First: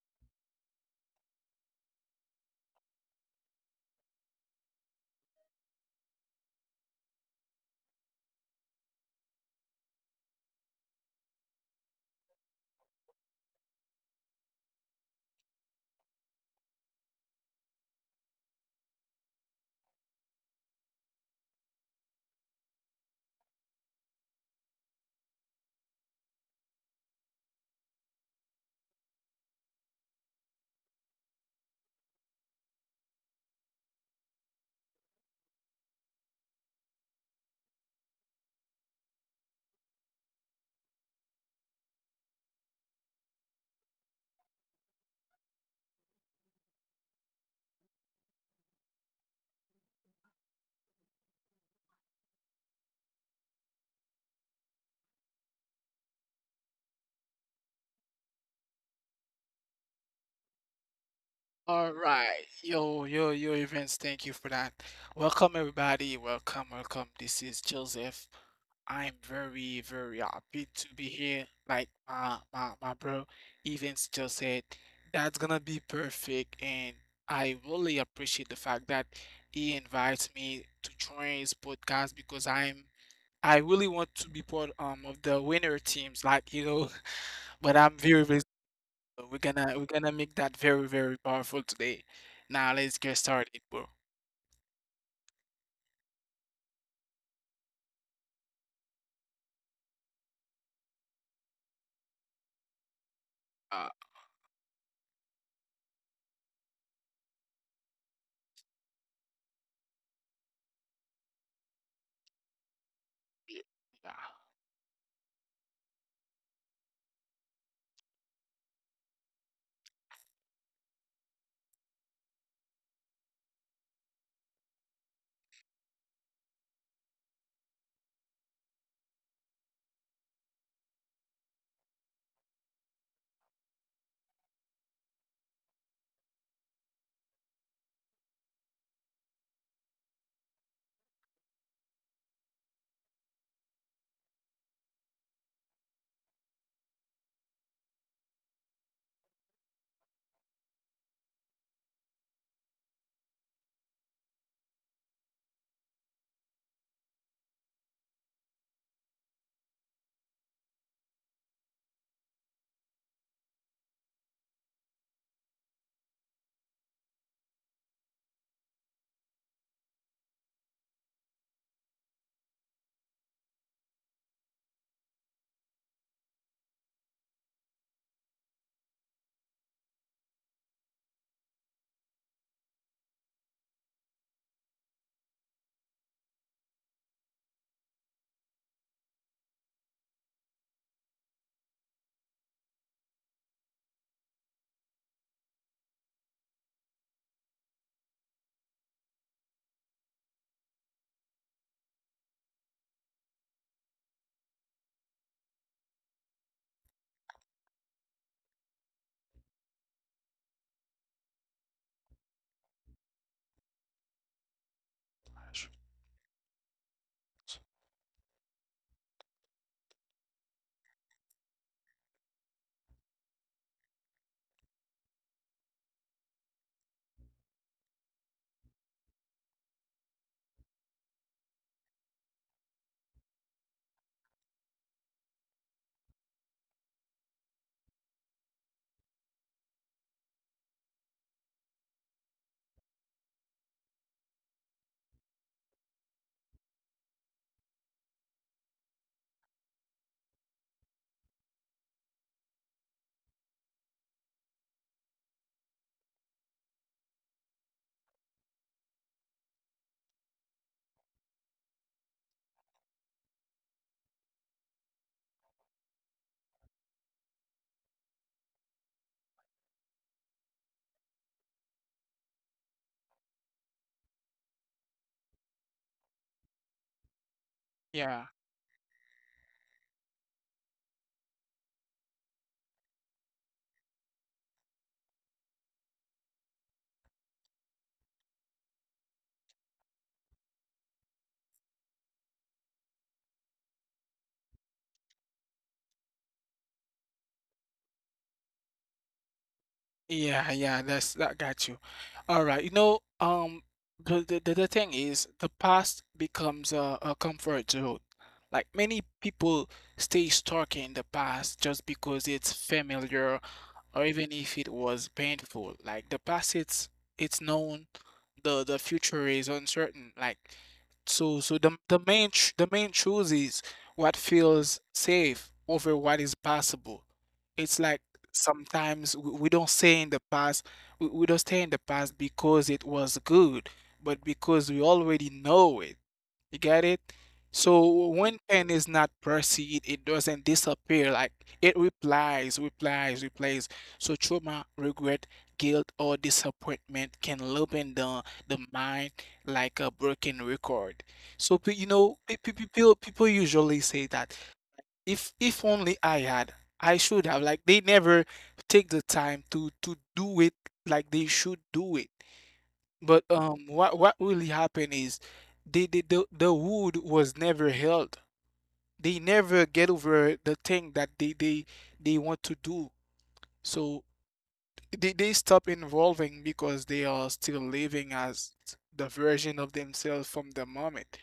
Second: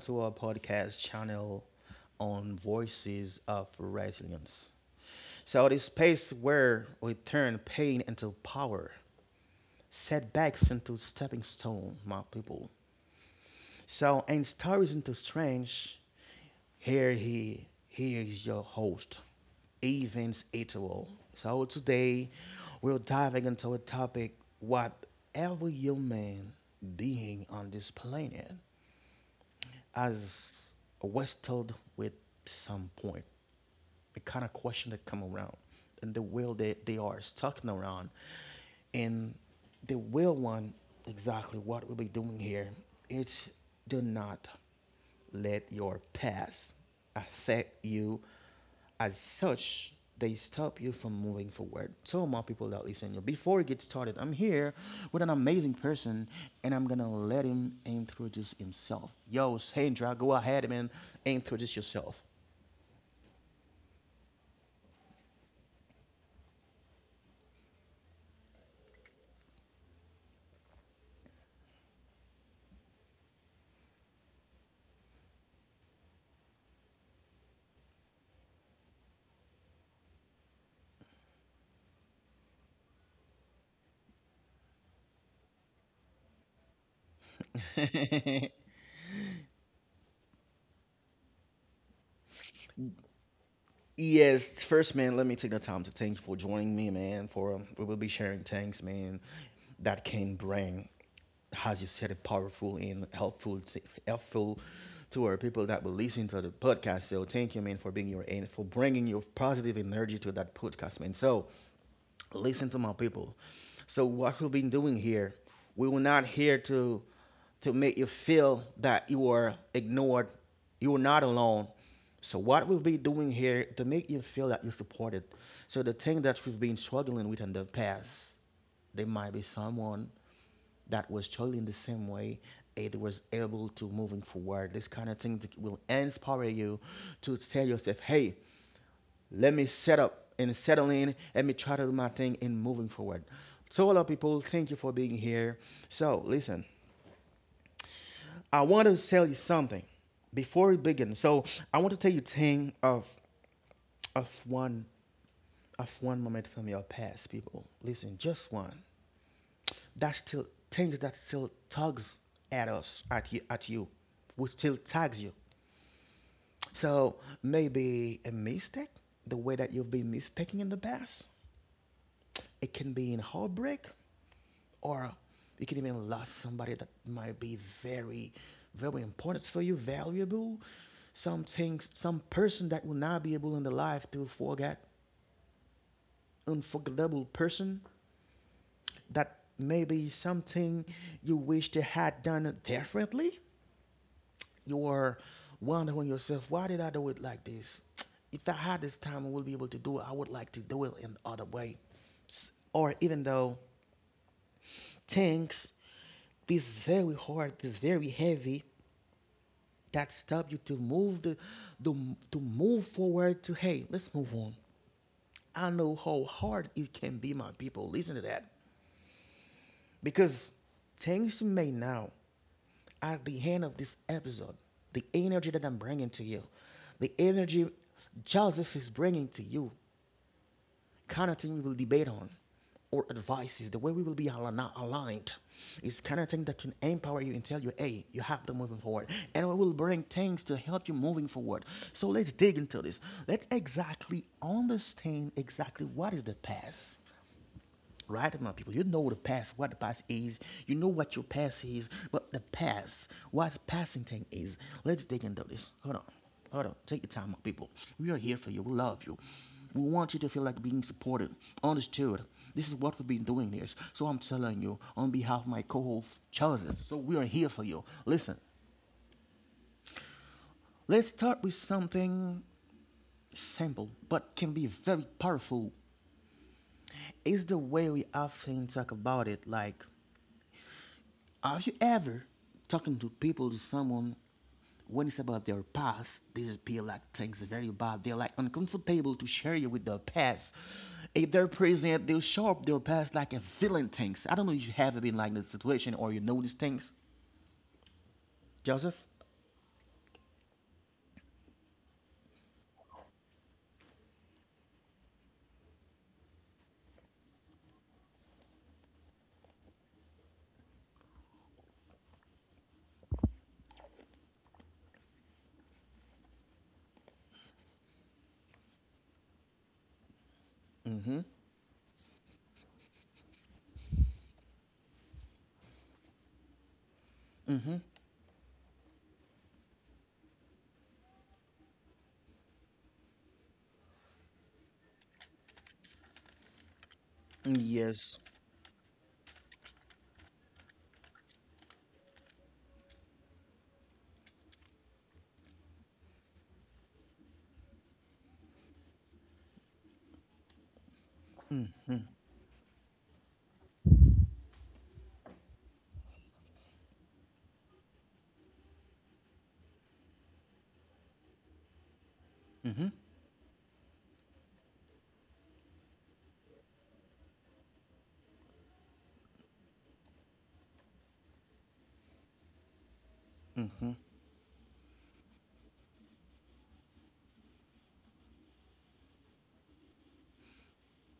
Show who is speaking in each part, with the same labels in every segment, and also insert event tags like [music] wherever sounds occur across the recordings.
Speaker 1: to our podcast channel on Voices of Resilience. So, the space where we turn pain into power, setbacks into stepping stone, my people. So in Stories into Strange, here is your host, Evans Ituel. So today we're diving into a topic what every human being on this planet has wrestled with some point, the kind of question that come around and the will that they are stuck around, and the will one, exactly what we'll be doing here. It's, do not let your past affect you as such, they stop you from moving forward. So my people that listen, before we get started, I'm here with an amazing person, and I'm gonna let him introduce himself. Yo Sandra, go ahead, man, introduce
Speaker 2: All
Speaker 1: yourself.
Speaker 2: right, yo, yo, yo, events. Thank you for that. Welcome, everybody. Welcome, welcome. This is Joseph. I'm very, very happy to be here. Like my bro, events just said, that's gonna be perfect, and I really appreciate the fact that he invites me to join his podcast because I really want to be part of the winner teams, like you know. [laughs] But I'm very, very
Speaker 1: [laughs]
Speaker 2: so we're gonna make that very, very powerful today. Now let's get started, bro.
Speaker 1: Yes, first, man, let me take the time to thank you for joining me, man. For we will be sharing things, man, that can bring, as you said, it powerful and helpful,
Speaker 2: Uh,
Speaker 1: helpful to our people that will listen to the podcast. So, thank you, man, for being your and for bringing your positive energy to that podcast, man. So. Listen to my people.
Speaker 2: y-
Speaker 1: So
Speaker 2: yeah,
Speaker 1: what we've been doing here, we were not here to make you feel that you are ignored, you are not alone. So what we'll be doing here to make you feel that you're supported. So the thing that we've been struggling with in the past, there might be someone that was struggling the same way, it was able to moving forward. This kind of thing will inspire you to tell yourself, hey, let me set up and settle in. Let me try to do my thing and moving forward. So, hello, people. Thank you for being here. So, listen, I want to tell you something before we begin. So, I want to tell you thing of one moment from your past, people. Listen, just one. That still Things that still tugs at us, at you, which still tags you. So maybe a mistake, the way that you've been mistaken in the past. It can be in heartbreak, or you can even lose somebody that might be very, very important for you, valuable. Some things, some person that will not be able in the life to forget, unforgettable person, that maybe something you wish they had done differently. You are wondering yourself, why did I do it like this? If I had this time, I would be able to do it. I would like to do it in other way, or even though things this very hard, this very heavy that stop you the to move forward to, hey, let's move on. I
Speaker 2: sh-
Speaker 1: know how hard it can be, my people. Listen to that, because things may now at the end of this episode, the energy that I'm bringing to you, the energy Joseph is bringing to you, kind of thing we will debate on or advices, the way we will be aligned is kind of thing that can empower you and tell you, hey, you have to move forward. And we will bring things to help you moving forward. So let's dig into this. Let's exactly understand exactly what is the past, right my people. You know the past, what the past is. You know what your past is, but the past, what passing thing is. Let's dig into this. Hold on. Hold on. Take your time, my people. We are here for you. We love you. We want you to feel like being supported, understood. This is what we've been doing here. So I'm telling you, on behalf of my co-host Chosen, so we are here for you. Listen, let's start with something simple but can be very powerful. It's the way we
Speaker 2: yeah,
Speaker 1: often talk about it, like have you ever talking to people to someone when it's about their past, they appear like things very bad. They're like uncomfortable to share you with their past. If they're present, they'll show up their past like a villain things. I don't know if you have been like this situation or you know these things. Joseph?
Speaker 2: yeah. That's that got you. All right. The thing is, the past becomes a comfort zone. Like many people stay stuck in the past just because it's familiar or even if it was painful. Like the past, it's known, the future is uncertain. Like
Speaker 1: Mm-hmm.
Speaker 2: so the main truth is what feels safe over what is possible. It's like sometimes we don't stay in the past. We don't stay in the past because it was good, but because we already know it. You get it? So
Speaker 1: Yes.
Speaker 2: when pen is not perceived, it doesn't disappear. Like it replies, replies, replies. So trauma, regret, guilt, or disappointment can loopen the mind like a broken record. So people usually say that if only I had, I should have. Like they never take the time to do it like they should do it. But what really happened is they the wood was never held. They never get over the thing that they want to do. So they stop involving because they are still living as the version of themselves from the moment.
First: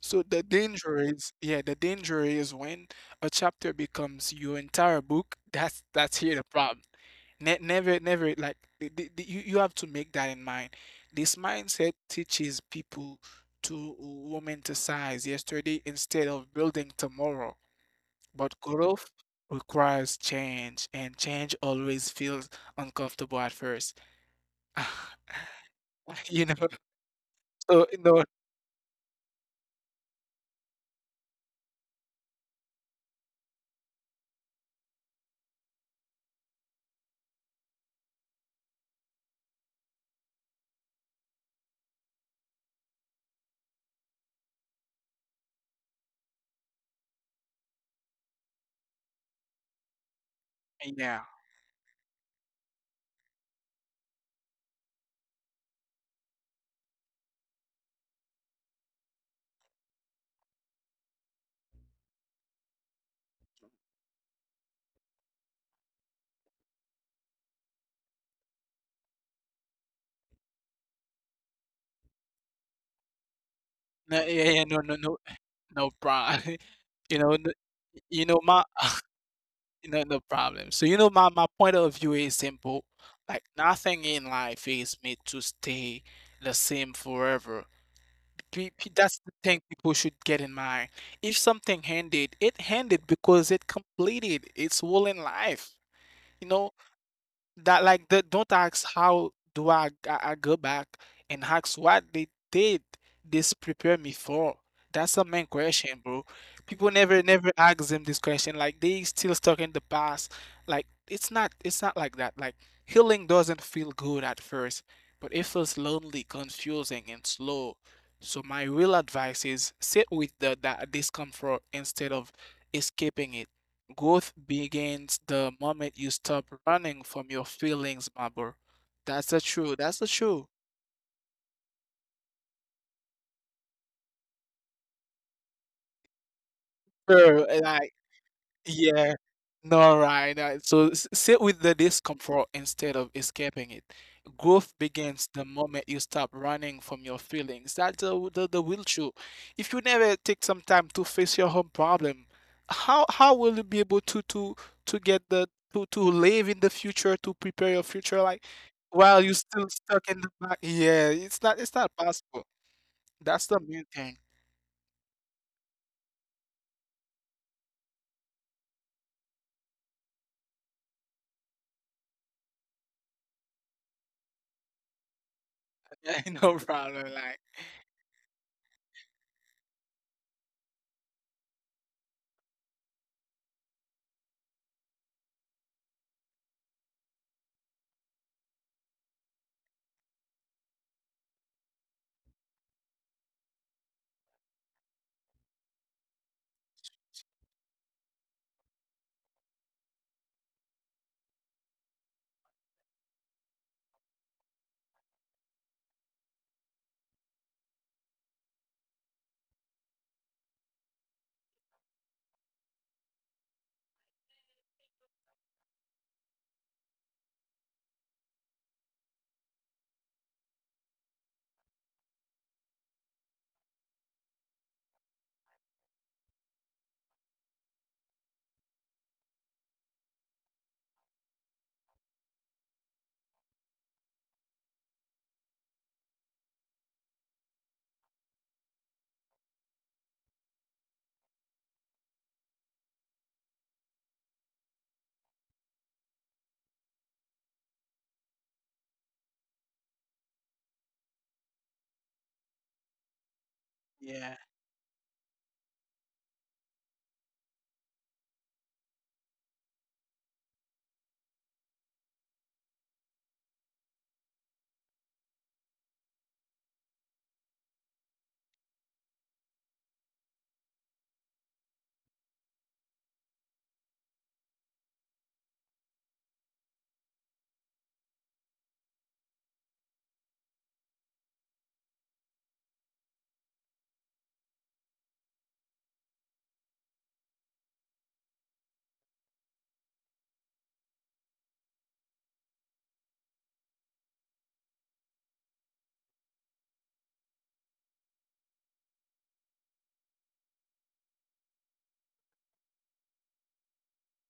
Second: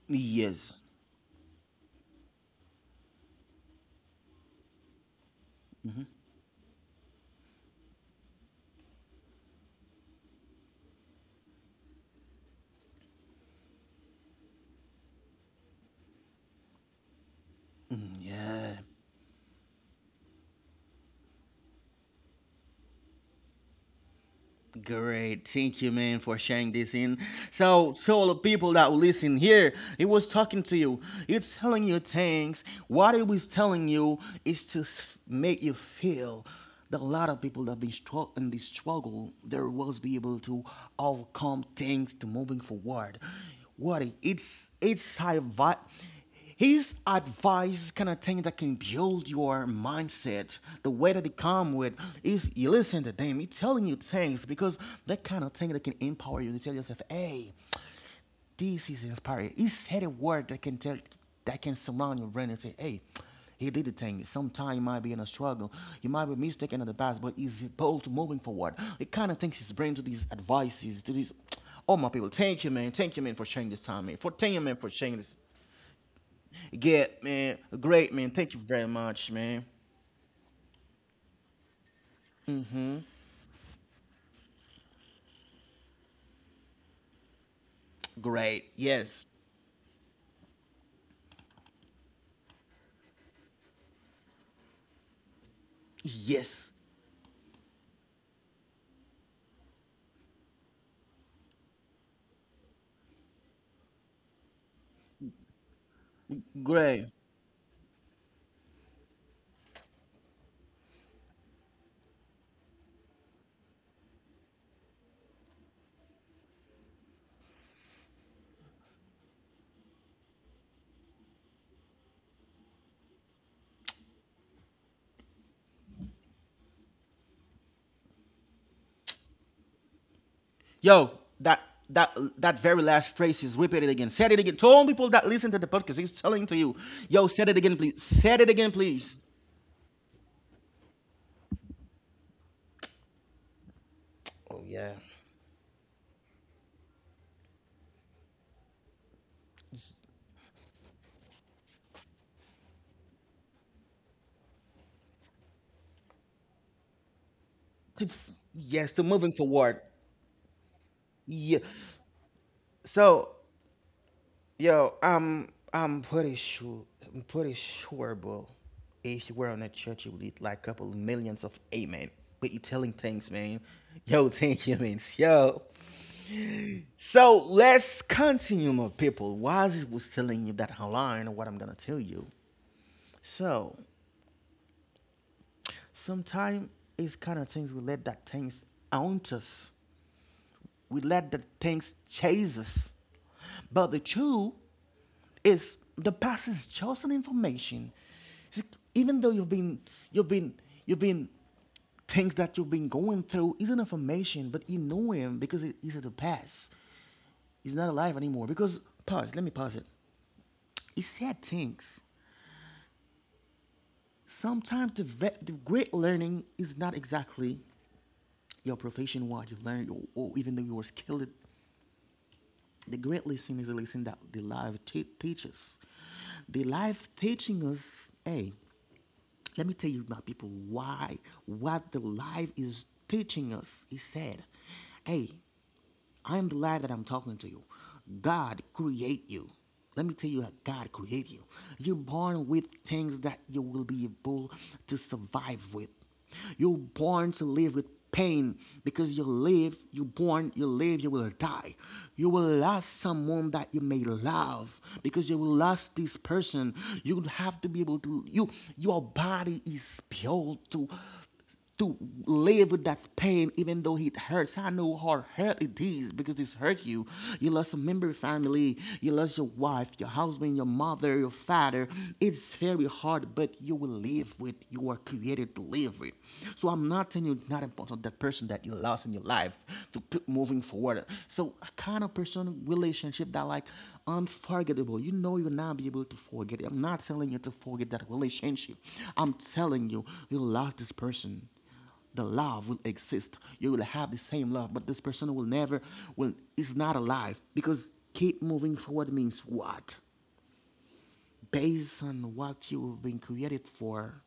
Speaker 2: So the
Speaker 1: Yes.
Speaker 2: danger is, yeah, the danger is when a chapter becomes your entire book. That's here the problem. Ne never, never like the- You have to make that in mind. This mindset teaches people to romanticize yesterday instead of building tomorrow.
Speaker 1: Mm,
Speaker 2: But
Speaker 1: yeah.
Speaker 2: growth requires change, and change always feels uncomfortable at first.
Speaker 1: Great,
Speaker 2: [laughs]
Speaker 1: thank you, man, for
Speaker 2: You know,
Speaker 1: sharing this in.
Speaker 2: so
Speaker 1: So, to
Speaker 2: no,
Speaker 1: all the people that will listen here, it was talking to you. It's telling you things. What it was telling you is make you feel that a lot of people that have been struck in this struggle, there was be able to overcome things to moving forward. What it's high vibe. His advice kind of thing that can build your mindset, the way
Speaker 2: yeah,
Speaker 1: that they come with is you listen to them. He's telling you things because that kind of thing that can empower you to tell yourself, hey, this is inspiring. He said a word that can tell, that can surround your brain and say, hey, he did the thing. Sometimes you might be in a struggle. You might be mistaken in the past, but he's bold moving forward. It kind of thinks his brain to these advices, to these. Oh my people, thank you, man. Thank you, man, for sharing this time, man.
Speaker 2: no,
Speaker 1: For
Speaker 2: yeah,
Speaker 1: thank you,
Speaker 2: yeah, no,
Speaker 1: man, for
Speaker 2: no, no,
Speaker 1: sharing this.
Speaker 2: no, problem. [laughs] You
Speaker 1: Get
Speaker 2: know, n-
Speaker 1: man, great
Speaker 2: you
Speaker 1: man.
Speaker 2: know
Speaker 1: Thank you
Speaker 2: my
Speaker 1: very much, man.
Speaker 2: you know No problem. So you know my point of view is simple. Like nothing in life is made to stay the same forever.
Speaker 1: Great.
Speaker 2: That's
Speaker 1: Yes.
Speaker 2: the thing people should get in mind. If something ended, it ended because it completed its whole in life. You know,
Speaker 1: Yes.
Speaker 2: that like the, don't ask how do I go back and ask what they did this prepare me for. That's the main question, bro. People
Speaker 1: Great.
Speaker 2: never ask them this question. Like they still stuck in the past. Like it's not like that. Like healing doesn't feel good at first, but it feels lonely, confusing, and slow. So my real advice is sit with the that discomfort instead of escaping it. Growth begins the moment you stop running from your feelings, my bro. That's the truth. That's the truth.
Speaker 1: Yo, that that that very last phrase is repeated again. Said it again. Told people that listen to the podcast, He's telling to you. Yo,
Speaker 2: Sure,
Speaker 1: said it again,
Speaker 2: like
Speaker 1: please. Said it again,
Speaker 2: Yeah.
Speaker 1: please.
Speaker 2: No, right. So s- Sit with the discomfort instead of escaping it.
Speaker 1: Oh
Speaker 2: Growth
Speaker 1: yeah.
Speaker 2: begins the moment you stop running from your feelings. That's the real truth. If you never take some time to face your own problem, how will you be able to get the to live in the future to prepare your
Speaker 1: To-
Speaker 2: future like
Speaker 1: Yes, to
Speaker 2: while you
Speaker 1: moving
Speaker 2: still
Speaker 1: forward.
Speaker 2: stuck in the back? Yeah, it's not
Speaker 1: Yeah.
Speaker 2: it's not possible.
Speaker 1: So
Speaker 2: That's the main thing.
Speaker 1: yo, I'm pretty sure, bro. If you were in a church, you would need like a couple millions of amen. But you telling things, man. Yo, [laughs] thank you, man. Yo.
Speaker 2: [laughs] Yeah, no problem.
Speaker 1: So
Speaker 2: Like
Speaker 1: let's continue, my people. While I was telling you that online, what I'm gonna tell you. So sometimes it's kind of things we let that things own us. We let the things chase us. But the truth is the past is just an information. See, even though you've been you've been things that you've been going through is an information, but you know him because it is the past. He's not alive anymore. Because pause, let me pause it. He said things. Sometimes the great learning is not exactly your profession, what you learned, or even though you were skilled. The great lesson is a lesson that the life teaches. The life teaching us, hey, let me tell you my people why what the life is teaching us he said, hey, I'm glad that I'm talking to you. God create you. Let me tell you how God created you. You're born with things that you will be able to survive with. You're born to live with pain because you live, you born, you live, you will die. You will lose someone that you may
Speaker 2: yeah,
Speaker 1: love because you will lose this person. You have to be able to you your body is built to live with that pain even though it hurts. I know how hurt it is because it's hurt you. You lost a member of your family, you lost your wife, your husband, your mother, your father. It's very hard, but you will live with, you are created to live with. So I'm not telling you it's not important, that person that you lost in your life, to put moving forward. So a kind of person relationship that like unforgettable. You know you'll not be able to forget it. I'm not telling you to forget that relationship. I'm telling you, you lost this person. The love will exist. You will have the same love, but this person will never, will is not alive because keep moving forward means what? Based on what you've been created for,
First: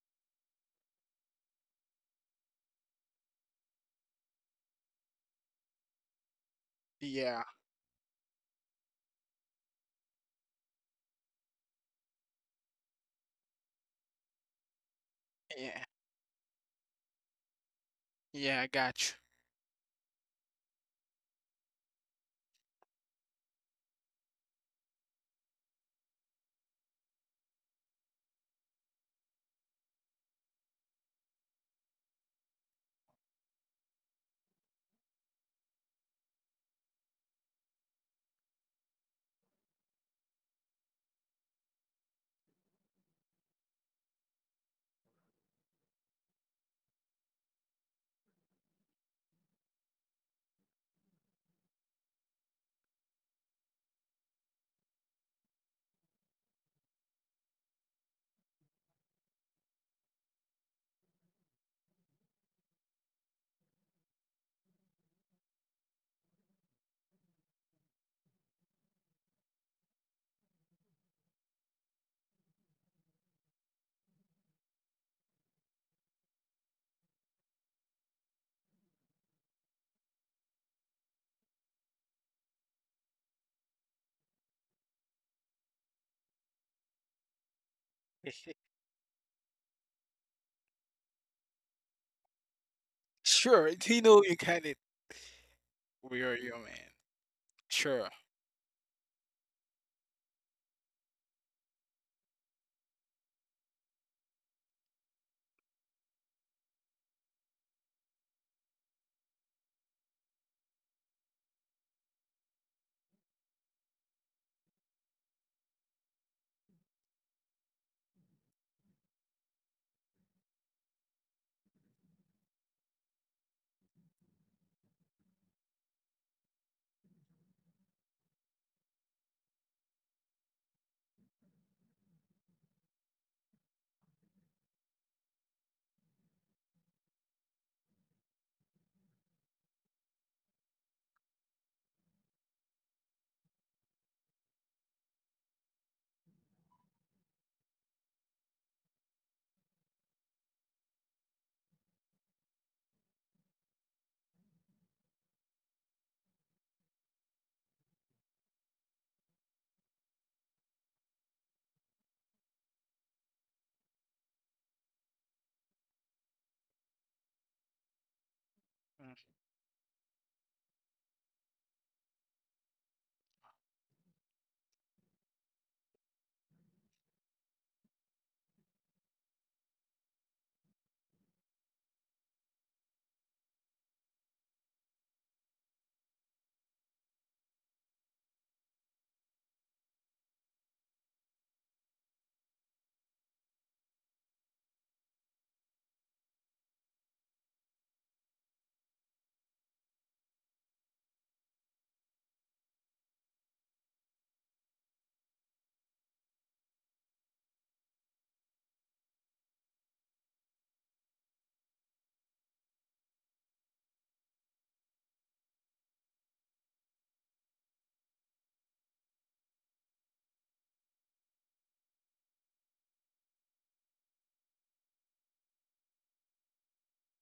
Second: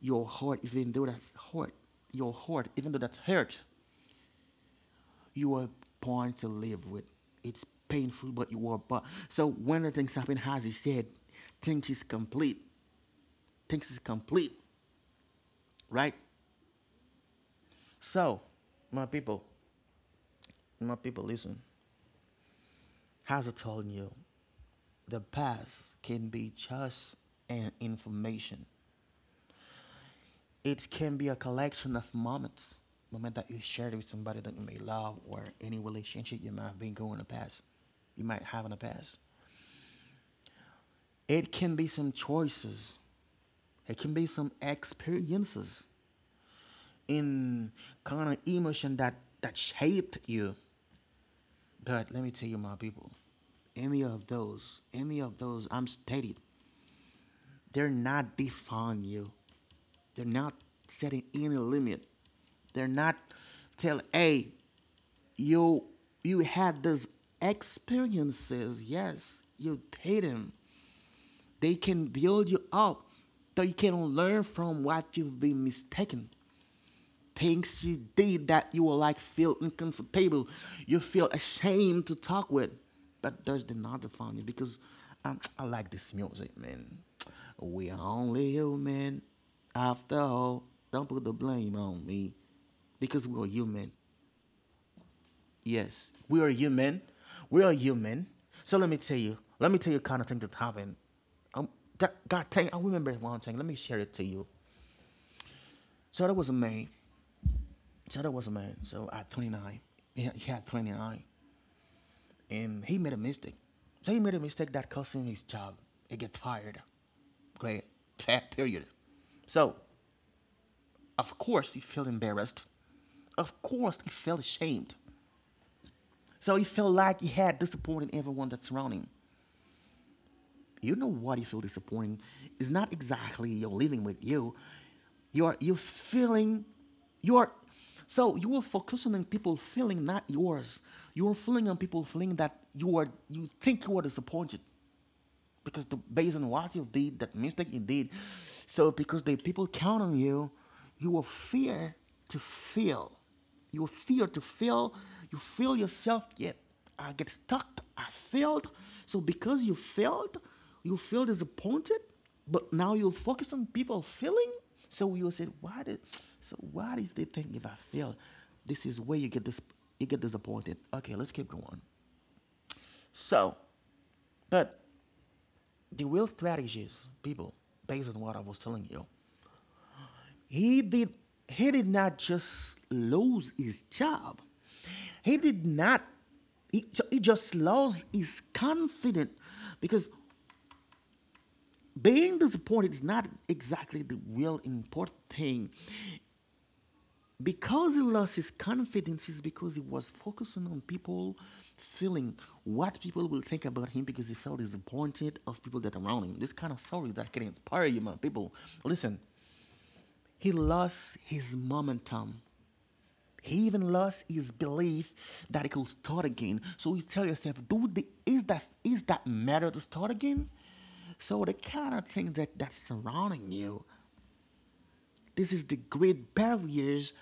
Speaker 1: your heart, even though that's hurt, your heart, even though that's hurt, you are born to live with.
Speaker 2: yeah,
Speaker 1: It's painful, but you are born. So when the things happen, as he said, things is complete. Things is complete,
Speaker 2: yeah,
Speaker 1: right? So,
Speaker 2: yeah. I got
Speaker 1: my
Speaker 2: you.
Speaker 1: people, my people, listen. As I told you, the past can be just an information. It can be a collection of moments, moment that you shared with somebody that you may love or any relationship you might have been going in the past, you might have in the past. It can be some choices, it can be some experiences in kind of emotion that shaped you. But let me tell you, my people, any of those, I'm stated, they're not defining you. They're not setting any limit. They're not tell, hey, you you had these experiences. Yes, you did them. They can build you up, so you can learn from what you've been mistaken. Things you did that you were like feel uncomfortable. You feel ashamed to talk with, but does did not define you because I like this music, man. We are only human, after all. Don't put the blame on me because we are
Speaker 2: Sure,
Speaker 1: human.
Speaker 2: you know you got it.
Speaker 1: Yes,
Speaker 2: We are
Speaker 1: we are
Speaker 2: your man.
Speaker 1: human. We are
Speaker 2: Sure.
Speaker 1: human. So let me tell you. Let me tell you kind of thing that happened. Um, that God thing. I remember one thing. Let me share it to you. So that was me. So that was a man. So at 29, he had 29, and he made a mistake. So he made a mistake that cost him his job. He get fired. Great. Fair Period. So, of course, he felt embarrassed. Of course, he felt ashamed. So he felt like he had disappointed everyone that's surrounding him. You know what you feel disappointed is not exactly you're living with you. You are you feeling you are so you are focusing on people feeling not yours. You are feeling on people feeling that you are you think you are disappointed because the, based on what you did, that mistake you did, so because the people count on you, you will fear to fail. You will fear to fail. You feel yourself yet, I get stuck. I failed. So because you failed, you feel disappointed. But now you focus on people failing. So you said, why did? So what if they think if I fail? This is where you get this. You get disappointed. Okay, let's keep going. So, but the real strategist people, based on what I was telling you, he did he did not just lose his job. He did not. He, he just lost his confidence because being disappointed is not exactly the real important thing. Because he lost his confidence is because he was focusing on people feeling what people will think about him because he felt disappointed of people that are around him. This kind of story that can inspire you, my people. Listen, he lost his momentum. He even lost his belief that he could start again. So you tell yourself, "Dude, the is that matter to start again? So the kind of things that that's surrounding you, this is the great barriers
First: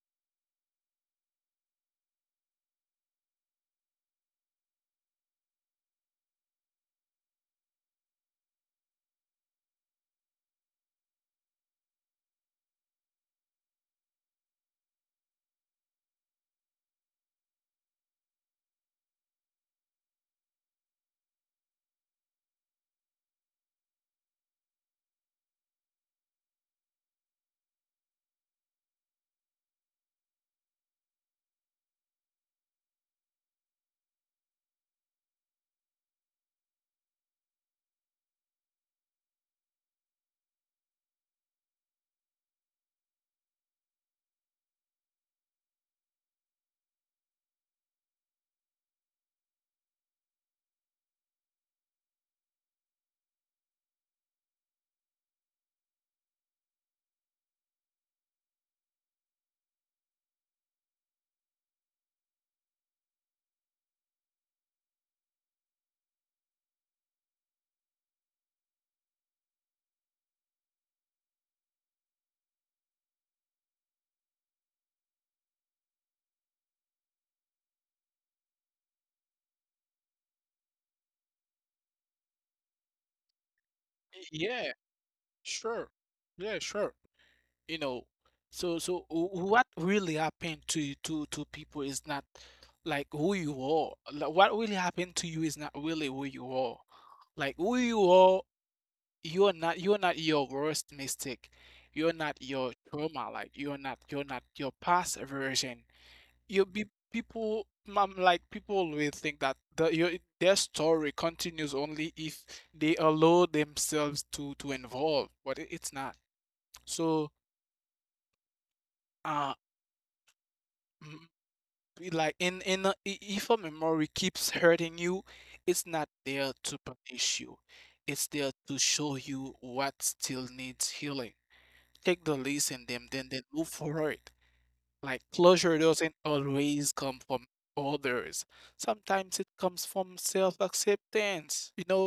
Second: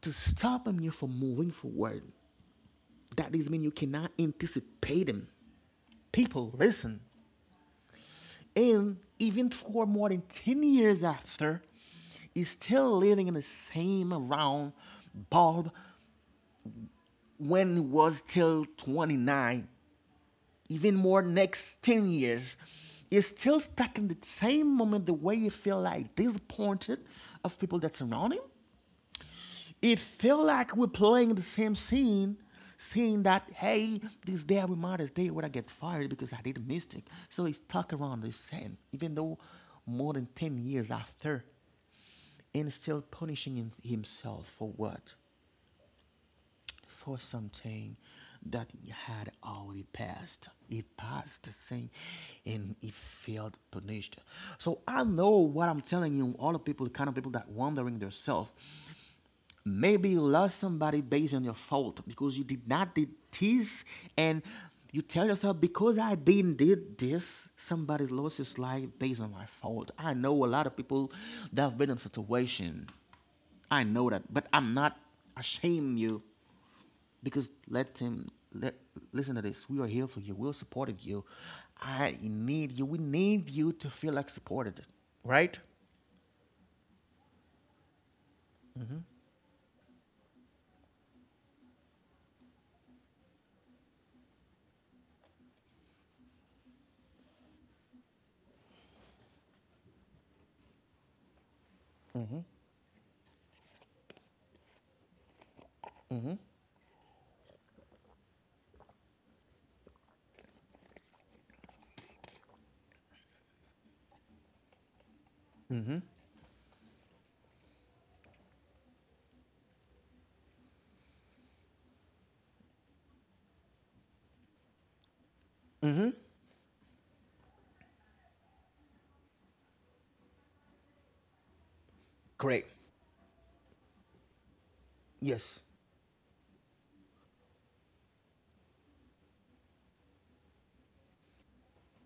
Speaker 1: to stopping you from moving forward. That is mean you cannot anticipate them. People, listen. And even for more than 10 years after, is still living in the same round, bulb. When he was till 29, even more next 10 years, is still stuck in the same moment the way you feel like disappointed of people that surround him. It feel like we're playing the same scene, seeing that, hey, this day I remember this day when I get fired because I did a mistake. So he's stuck around the same, even though more than 10 years after, and still punishing himself for what? For something that had already passed. It passed the same and it felt punished. So I know what I'm telling you, all the people, the kind of people that wondering themselves. Maybe you lost somebody based on your fault because you did not did this and you tell yourself because I didn't did this, somebody's lost his life based on my fault. I know a lot of people that have been in a situation. I know that, but I'm not ashamed you because let him let listen to this. We are here for you. We're supporting you. I need you. We need you to feel like
Speaker 2: Yeah,
Speaker 1: supported. Right?
Speaker 2: sure. Yeah, sure. You know, so what really happened to people is not like who you are. Like, what really happened to you is not really who you are. Like who you are, you're not your worst mistake. You're not your trauma. Like you're not your past version. You be people mom like People always think that the your their story continues only if they allow themselves to involve but it- it's
Speaker 1: Mm-hmm.
Speaker 2: not so uh m- be like in a, if a memory keeps hurting you, it's not
Speaker 1: Mm-hmm.
Speaker 2: there to punish you, it's there to show you what still needs healing. Take the
Speaker 1: Great.
Speaker 2: lesson them, then move forward. Like
Speaker 1: Yes.
Speaker 2: closure doesn't always come from others. Sometimes it comes from self-acceptance. You know,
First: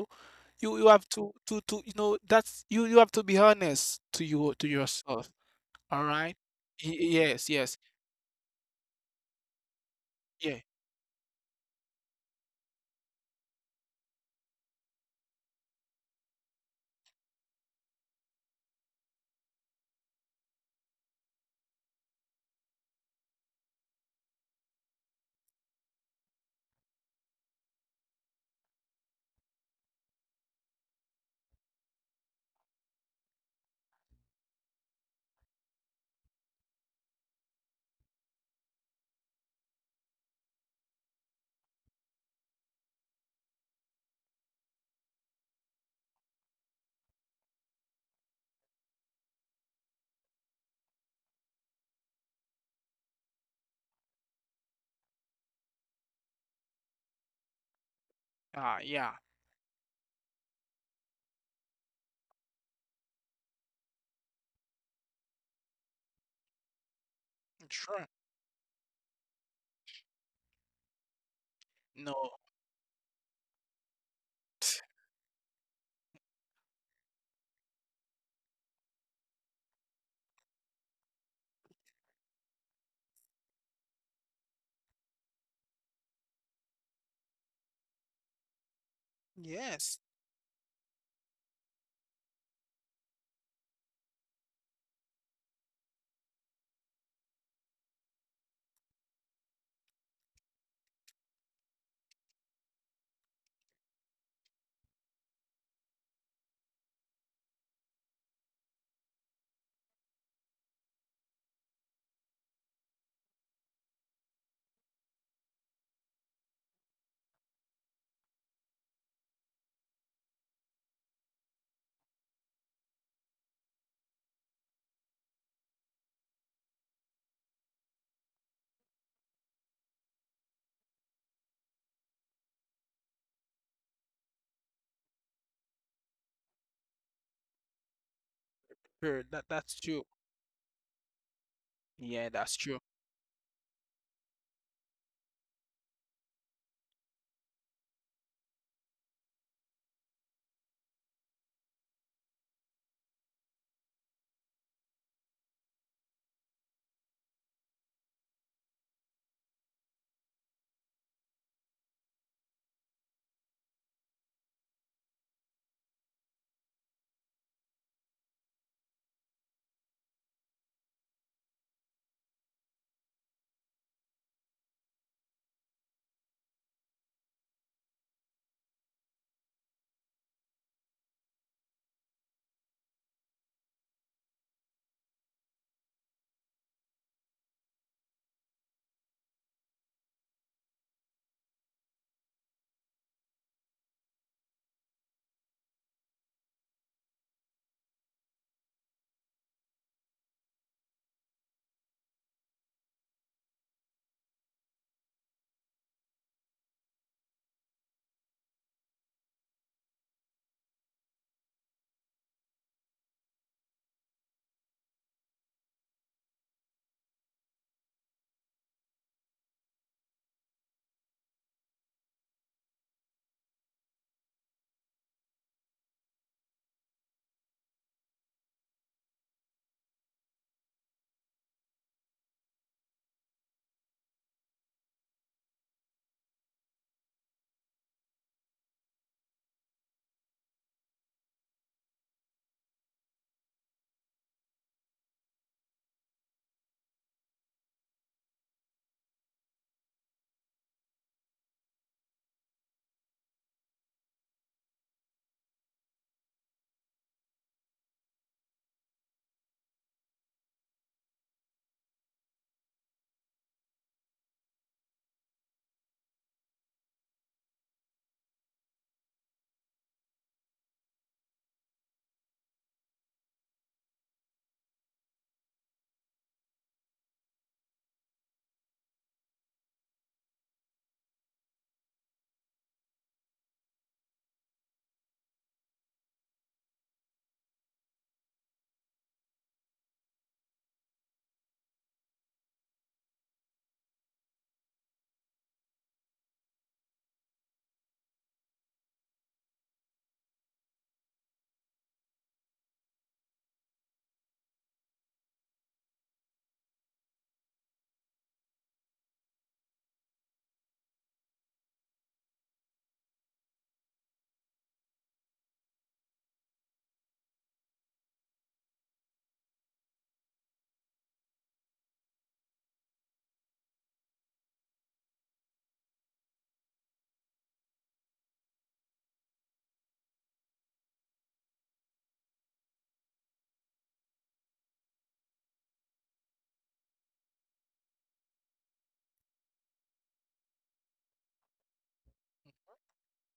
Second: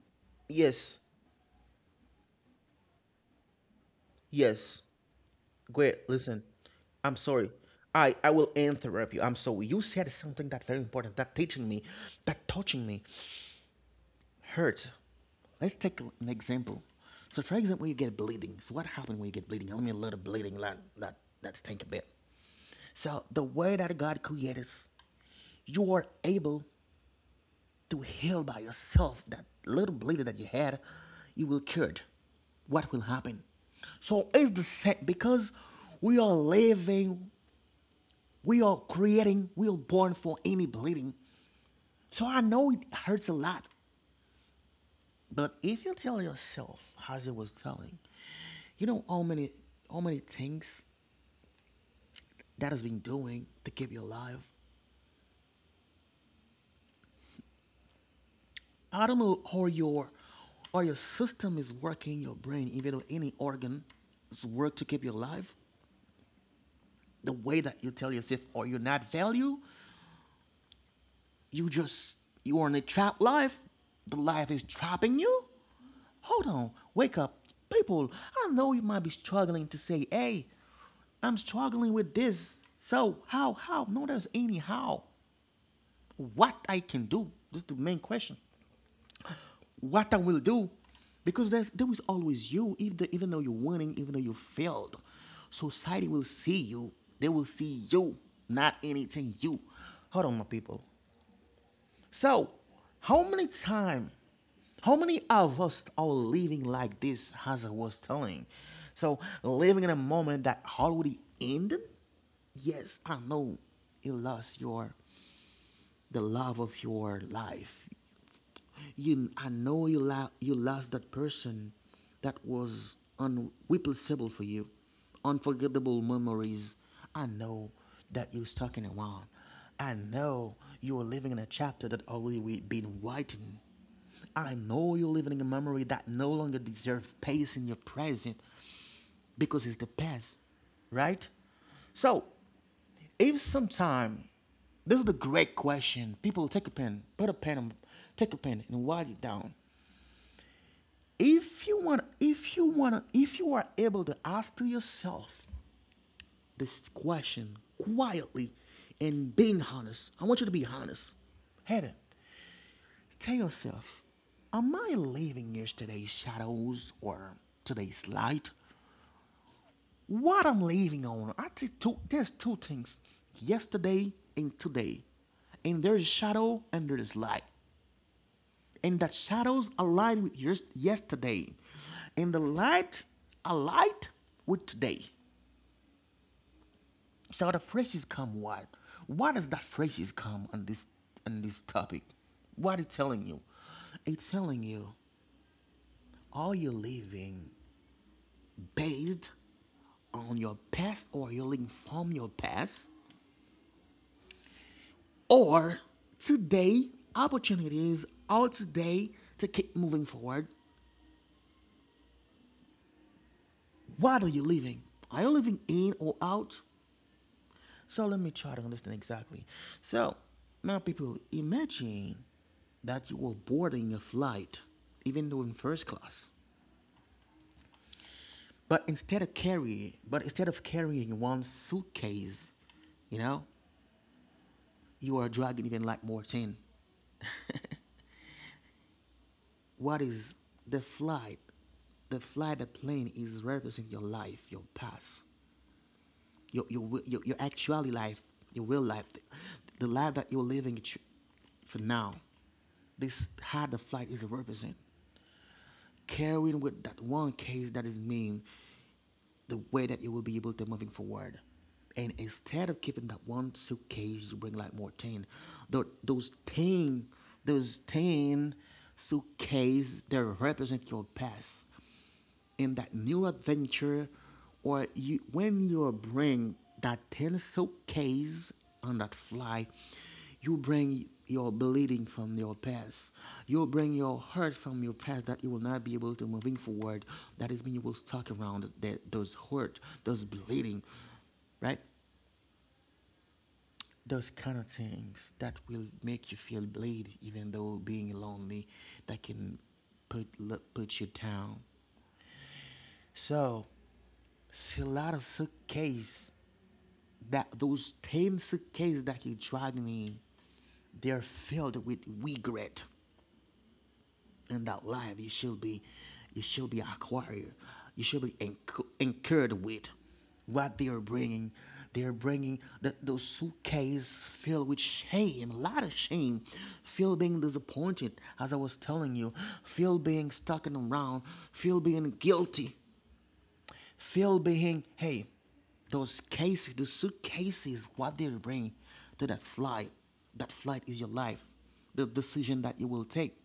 Speaker 2: you
Speaker 1: Yes.
Speaker 2: have to you know that's you you have to be honest to you to
Speaker 1: Yes.
Speaker 2: yourself. All
Speaker 1: Great.
Speaker 2: right?
Speaker 1: Listen. I'm
Speaker 2: Yes,
Speaker 1: sorry.
Speaker 2: yes.
Speaker 1: I will interrupt you. I'm sorry. You said something
Speaker 2: Yeah.
Speaker 1: that very important, that teaching me, that touching me, hurt. Let's take an example. So, for example, you get bleeding. So, what happened when you get bleeding? Let me let a little bleeding like that. That's think a bit. So the way that God created us, you are able to heal by yourself that little bleeding that you had, you will cure it. What will happen? So it's the same because we are living, we are creating, we are born for any bleeding. So I know it hurts a lot, but if you tell yourself, as I was telling, you know how many things that has been doing to keep you alive.
Speaker 2: Ah,
Speaker 1: I don't
Speaker 2: yeah.
Speaker 1: know how your system is working, your brain, even though any organ is work to keep you alive. The way that you
Speaker 2: Sure.
Speaker 1: tell yourself or you're not value, you
Speaker 2: No.
Speaker 1: just you are in a trapped life. The life is trapping you. Hold on, wake up, people. I know you might be struggling to say, "Hey, I'm struggling with this." So how how? No, there's any how. What I can do? This is the main question.
Speaker 2: Yes.
Speaker 1: What I will do, because there is always you, if even though you're winning, even though you failed. Society will see you. They will see you, not anything you. Hold on, my people. So, how many time, how many of us are living like this, as I was telling? So, living in a moment that already ended? Yes, I know you lost your the love of your life. You, I know you, lo- you lost that person that was unreplaceable for you, unforgettable memories. I know that you're stuck in around. I know you are living in a chapter that already we been writing. I know you're living in a memory that no longer deserves space in your present
Speaker 2: Sure. That
Speaker 1: because it's
Speaker 2: that's
Speaker 1: the
Speaker 2: true.
Speaker 1: past, right? So
Speaker 2: Yeah, that's true.
Speaker 1: if sometime, this is the great question. People take a pen, put a pen, take a pen and write it down. If you want, if you want, if you are able to ask to yourself this question quietly and being honest, I want you to be honest. Head tell yourself, am I living yesterday's shadows or today's light? What I'm leaving on, I think two, there's two things: yesterday and today. And there's shadow and there's light. And that shadows align with yours yesterday, and the light aligned with today. So the phrases come what? What does that phrases come on this topic? What it telling you? It's telling you are you living based on your past or you're living from your past? Or today opportunities. Is today to keep moving forward. What are you living? Are you living in or out? So let me try to understand exactly. So now people imagine that you were boarding a flight, even though in first class, but instead of carrying one suitcase, you know, you are dragging even like more tin. What is the flight? The flight, the plane is representing your life, your past, your actually life, your real life, the life that you're living for now. This how the flight is represent, carrying with that one case that is mean the way that you will be able to moving forward. And instead of keeping that one suitcase, you bring like more ten. Those ten, those ten suitcases they represent your past in that new adventure or you when you bring that pencil case on that fly. You bring your bleeding from your past. You bring your hurt from your past that you will not be able to moving forward. That is mean you will stuck around that those hurt, those bleeding, right? Those kind of things that will make you feel bleed even though being lonely, that can put put you down. So see, a lot of suitcase that those ten suitcase that you dragged me, they're filled with regret in that life. You should be acquired. You should be incu- incurred with what they are bringing. They are bringing the, those suitcases filled with shame, a lot of shame, feel being disappointed, as I was telling you, feel being stuck in around, feel being guilty. Feel being, hey, those cases, the suitcases, what they bring to that flight is your life, the decision that you will take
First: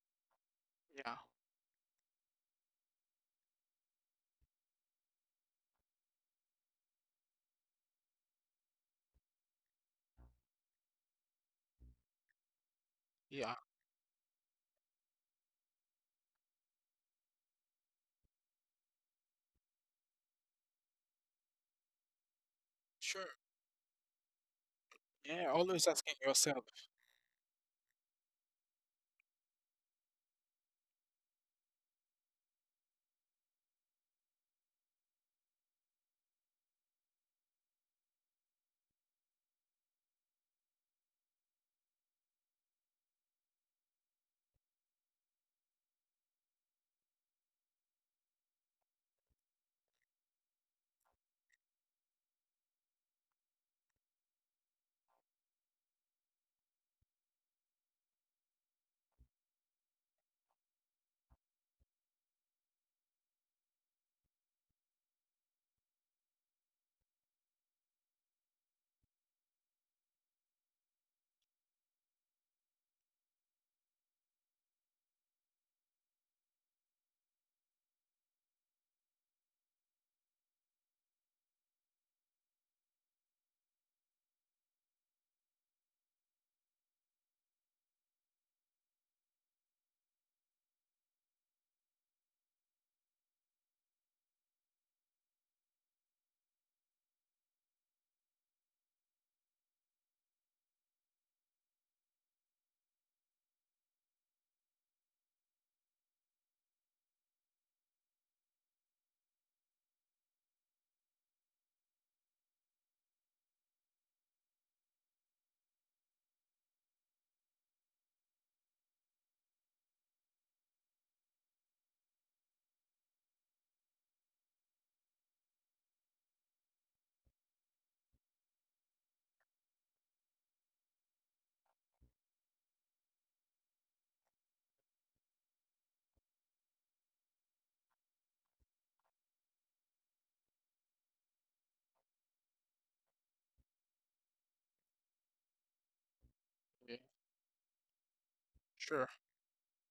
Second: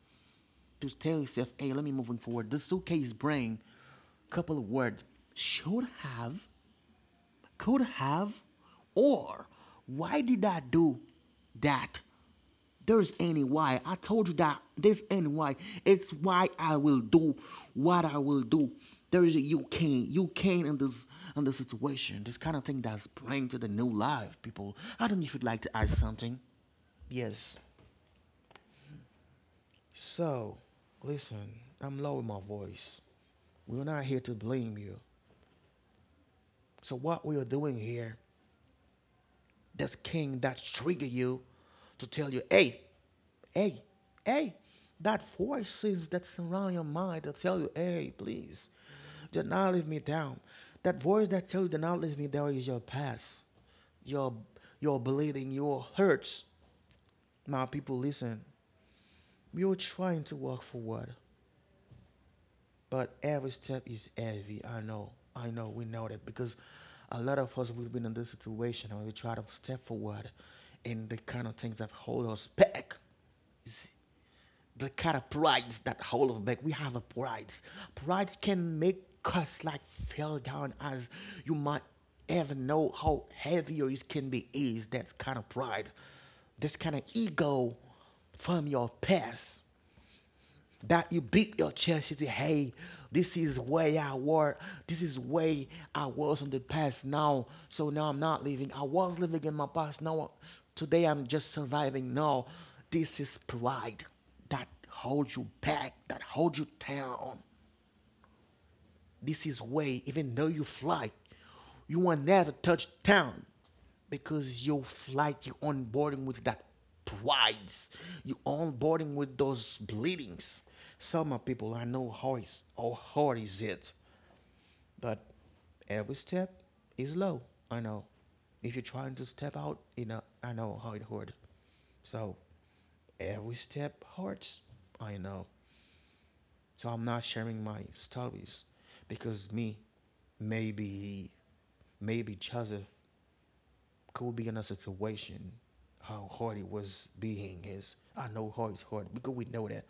Speaker 1: to
Speaker 2: Yeah.
Speaker 1: tell yourself, hey, let me moving forward. The suitcase bring couple of words should have, could have, or why did I do that? There's any
Speaker 2: Yeah.
Speaker 1: why. I told you that there's any why. It's why I will do what I will do. There is a you can in this situation. This kind of thing that's
Speaker 2: Sure.
Speaker 1: playing to the new life, people. I don't know if you'd
Speaker 2: Yeah,
Speaker 1: like to
Speaker 2: always
Speaker 1: add
Speaker 2: asking
Speaker 1: something.
Speaker 2: yourself.
Speaker 1: Yes. So, listen, I'm lowering my voice. We're not here to blame you. So what we are doing here that's king that trigger you to tell you, hey, hey, hey, that voices that surround your mind that tell you, hey, please, do not leave me down. That voice that tells you do not leave me down is your past, your your bleeding, your hurts. Now people listen. You're trying to walk forward. But every step is heavy. I know. I know. We know that because a lot of us we've been in this situation, and we try to step forward, and the kind of things that hold us back is the kind of pride that hold us back. We have a pride. Pride can make us like fell down as you might ever know how heavy your it can be. Is that kind of pride, this kind of ego from your past that you beat your chest. You say, hey, this is where I was. This is where I was in the past now. So now I'm not living. I was living in my past. Now, today I'm just surviving. No, this is pride that holds you back, that holds you down. This is way, even though you fly, you will never touch down because you flight, you are onboarding with that prides, you are onboarding with those bleedings. Some people I know how is how hard is it, but every step is low. I know. If you're trying to step out, you know I know how it hurt. So every step hurts. I know. So I'm not sharing my stories because me, maybe, maybe Joseph could be in a situation how hard it
Speaker 2: Yeah.
Speaker 1: was being is. I know hard is
Speaker 2: Sure.
Speaker 1: hard because we know that.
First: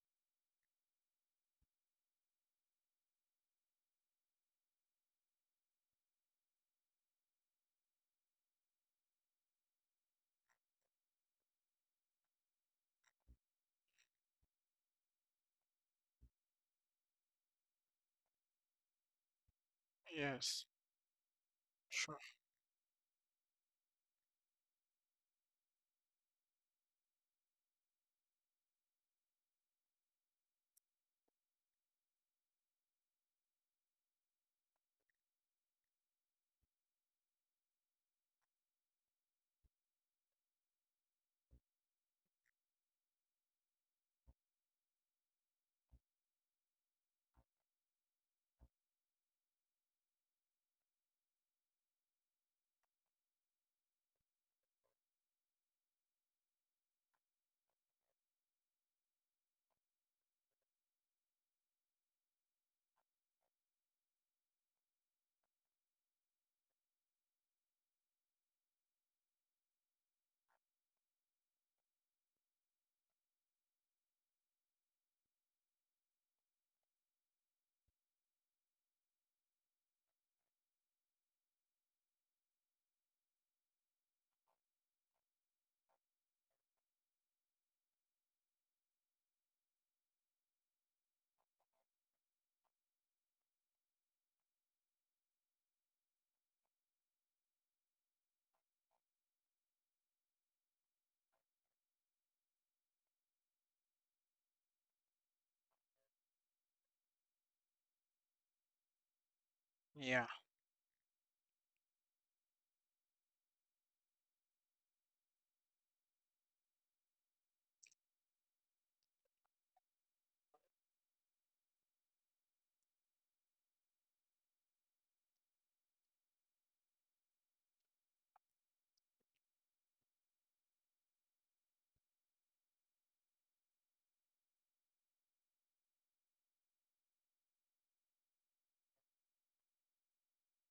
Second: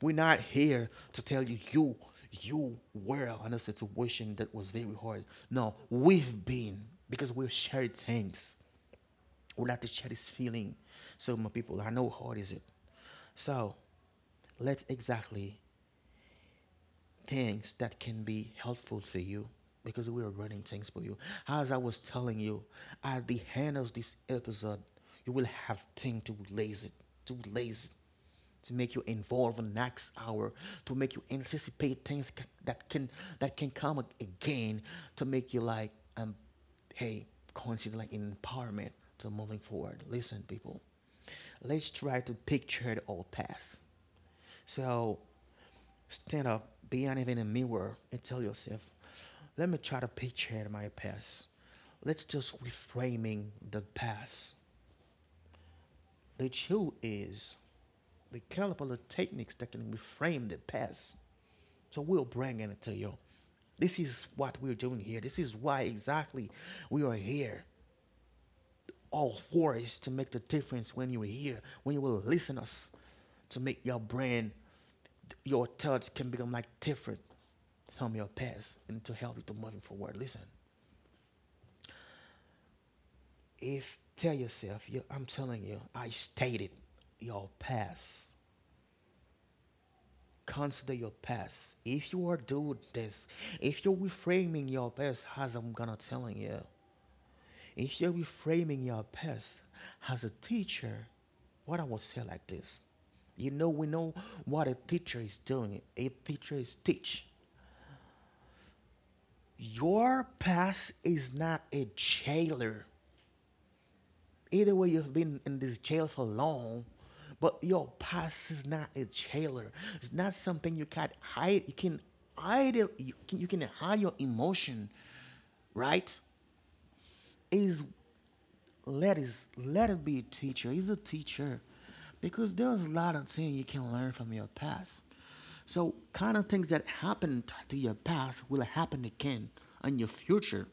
Speaker 1: We're not here to tell you were in a situation that was very hard. No, we've been because we share things. We like to share this feeling. So my people, I know how hard is it. So let's exactly things that can be helpful to you because we are running
Speaker 2: Yes.
Speaker 1: things for you. As I was
Speaker 2: Sure.
Speaker 1: telling you, at the end of this episode, you will have things to release it, to make you involved in the next hour, to make you anticipate things that can that can come again, to make you like um, hey, consider like empowerment to moving forward. Listen, people, let's try to picture our past. So stand up, be anything in a mirror, and tell yourself, let me try to picture my past. Let's just reframing the past. The truth is, the caliber techniques that can reframe the past. So we'll bring it to you. This is what we're doing here. This is why exactly we are here. All for is to make the difference when you hear, when you will listen us, to make your brain, your thoughts can become like different from your past and to help you to moving forward. Listen, if tell yourself, you, I'm telling you, I stated your past. Consider your past. If you are doing this, if you're reframing your past as I'm gonna telling you, if you're framing your past as a teacher, what I would say like this. You know, we know what a teacher is doing. A teacher is teach. Your
Speaker 2: Yeah.
Speaker 1: past is not a jailer. Either way, you've been in this jail for long, but your past is not a jailer. It's not something you can hide. You can hide. You can hide your emotion, right? Is is let it be a teacher. He's a teacher because there's a lot of things you can learn from your past. So kind of things that happened to your past will happen again in your future.